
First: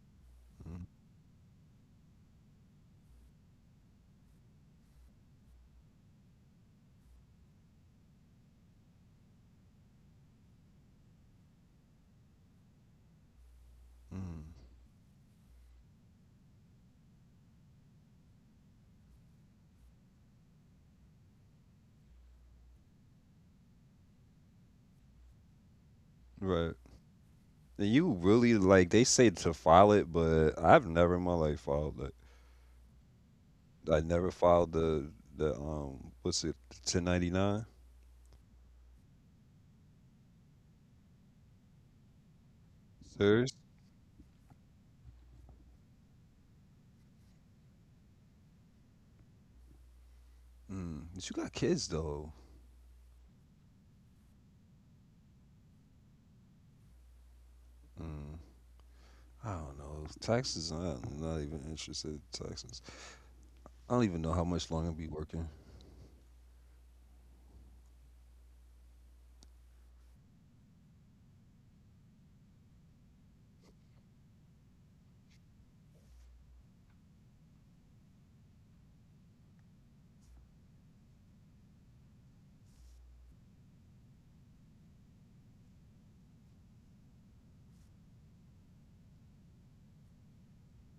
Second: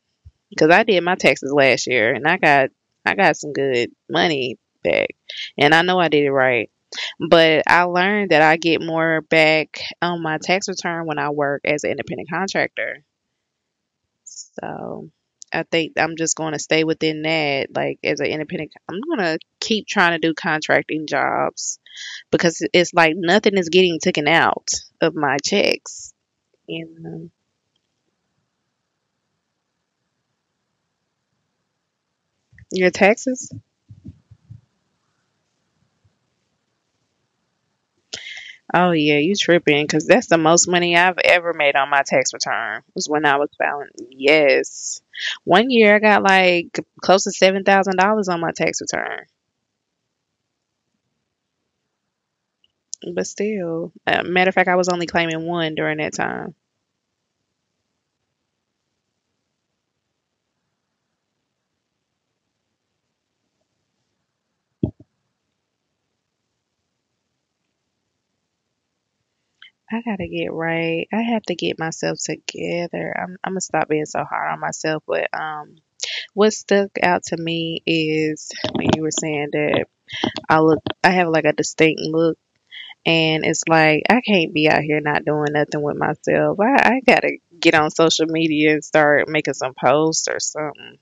S2: Because I did my taxes last year, and I got I got some good money back, and I know I did it right. But I learned that I get more back on my tax return when I work as an independent contractor,
S1: mm
S2: so I think I'm just going to stay within that. Like as an independent, I'm going to keep trying to do contracting jobs because it's like nothing is getting taken out of my checks.
S1: Right.
S2: And um,
S1: And you really like they say to file it, but I've never in my life filed it.
S2: your taxes?
S1: I never filed the the um what's it, ten ninety nine?
S2: Oh yeah, you tripping? Because that's the most money I've ever made on my tax return was when I was
S1: Serious?
S2: filing. Yes, one year I got like close to seven thousand dollars on my tax return.
S1: Mm. But you got kids though.
S2: But still, uh, matter of fact, I was only claiming one during that time.
S1: Mm. I don't know. Taxes, I'm not even interested in taxes. I don't even know how much longer I'll be working.
S2: I gotta get right. I have to get myself together. I'm I'm gonna stop being so hard on myself. But um, what stuck out to me is when you were saying that I look, I have like a distinct look, and it's like I can't be out here not doing nothing with myself. I I gotta get on social media and start making some posts or something.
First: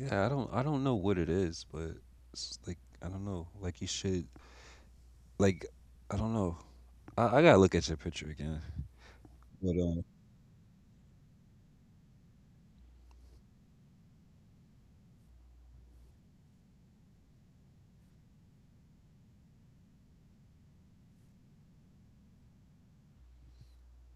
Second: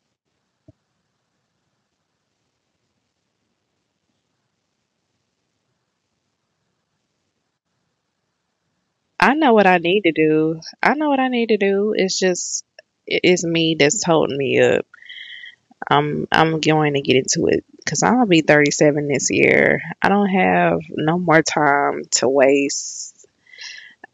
S1: Yeah, I don't I don't know what it is, but it's like I don't know. Like you should, like I don't know. I, I gotta look at your picture again.
S2: I know what
S1: But
S2: I need
S1: um
S2: to do. I know what I need to do. It's just it- it's me that's holding me up. I'm I'm going to get into it because I'm gonna be thirty-seven this year. I don't have no more time to waste.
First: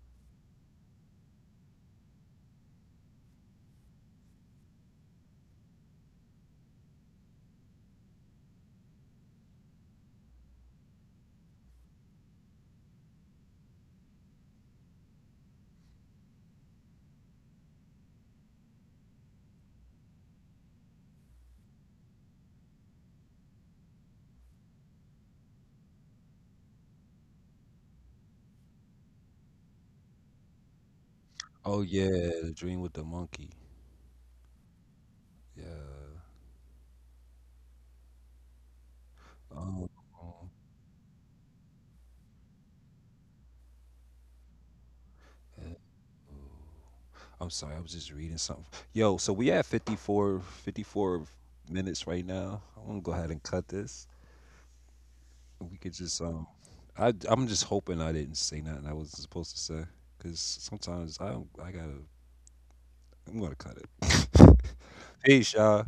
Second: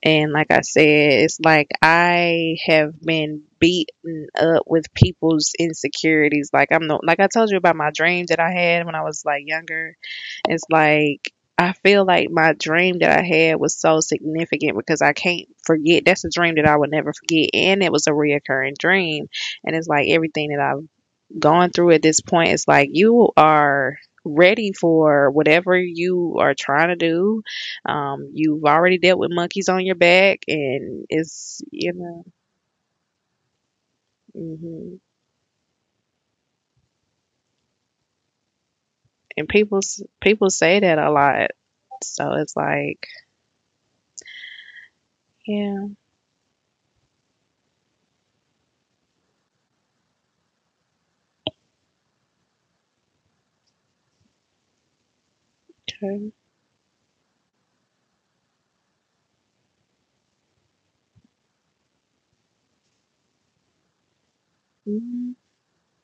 S2: And like I said, it's like I have been beaten up with people's insecurities. Like I'm no, like I told you about my dream that I had when I was like younger. It's like I feel like my dream that I had was so significant because I can't forget. That's a dream that I would never forget, and it was a reoccurring dream. And it's like everything that I've going through at this point, it's like you are ready for whatever you are trying to do. Um, you've already dealt with monkeys on your back, and it's
S1: Oh
S2: you know.
S1: yeah, the dream with the monkey.
S2: hmm
S1: Yeah.
S2: and people
S1: Um,
S2: people say that a lot, so it's like
S1: yeah.
S2: yeah.
S1: I'm sorry, I was just reading something. Yo, so we at fifty-four, fifty-four minutes right now. I'm gonna go ahead and cut this. We could just,
S2: Okay.
S1: um, I I'm just hoping I didn't say nothing I wasn't supposed to say, cause sometimes I don't, I gotta, I'm gonna cut it.
S2: Mm-hmm.
S1: Peace, y'all.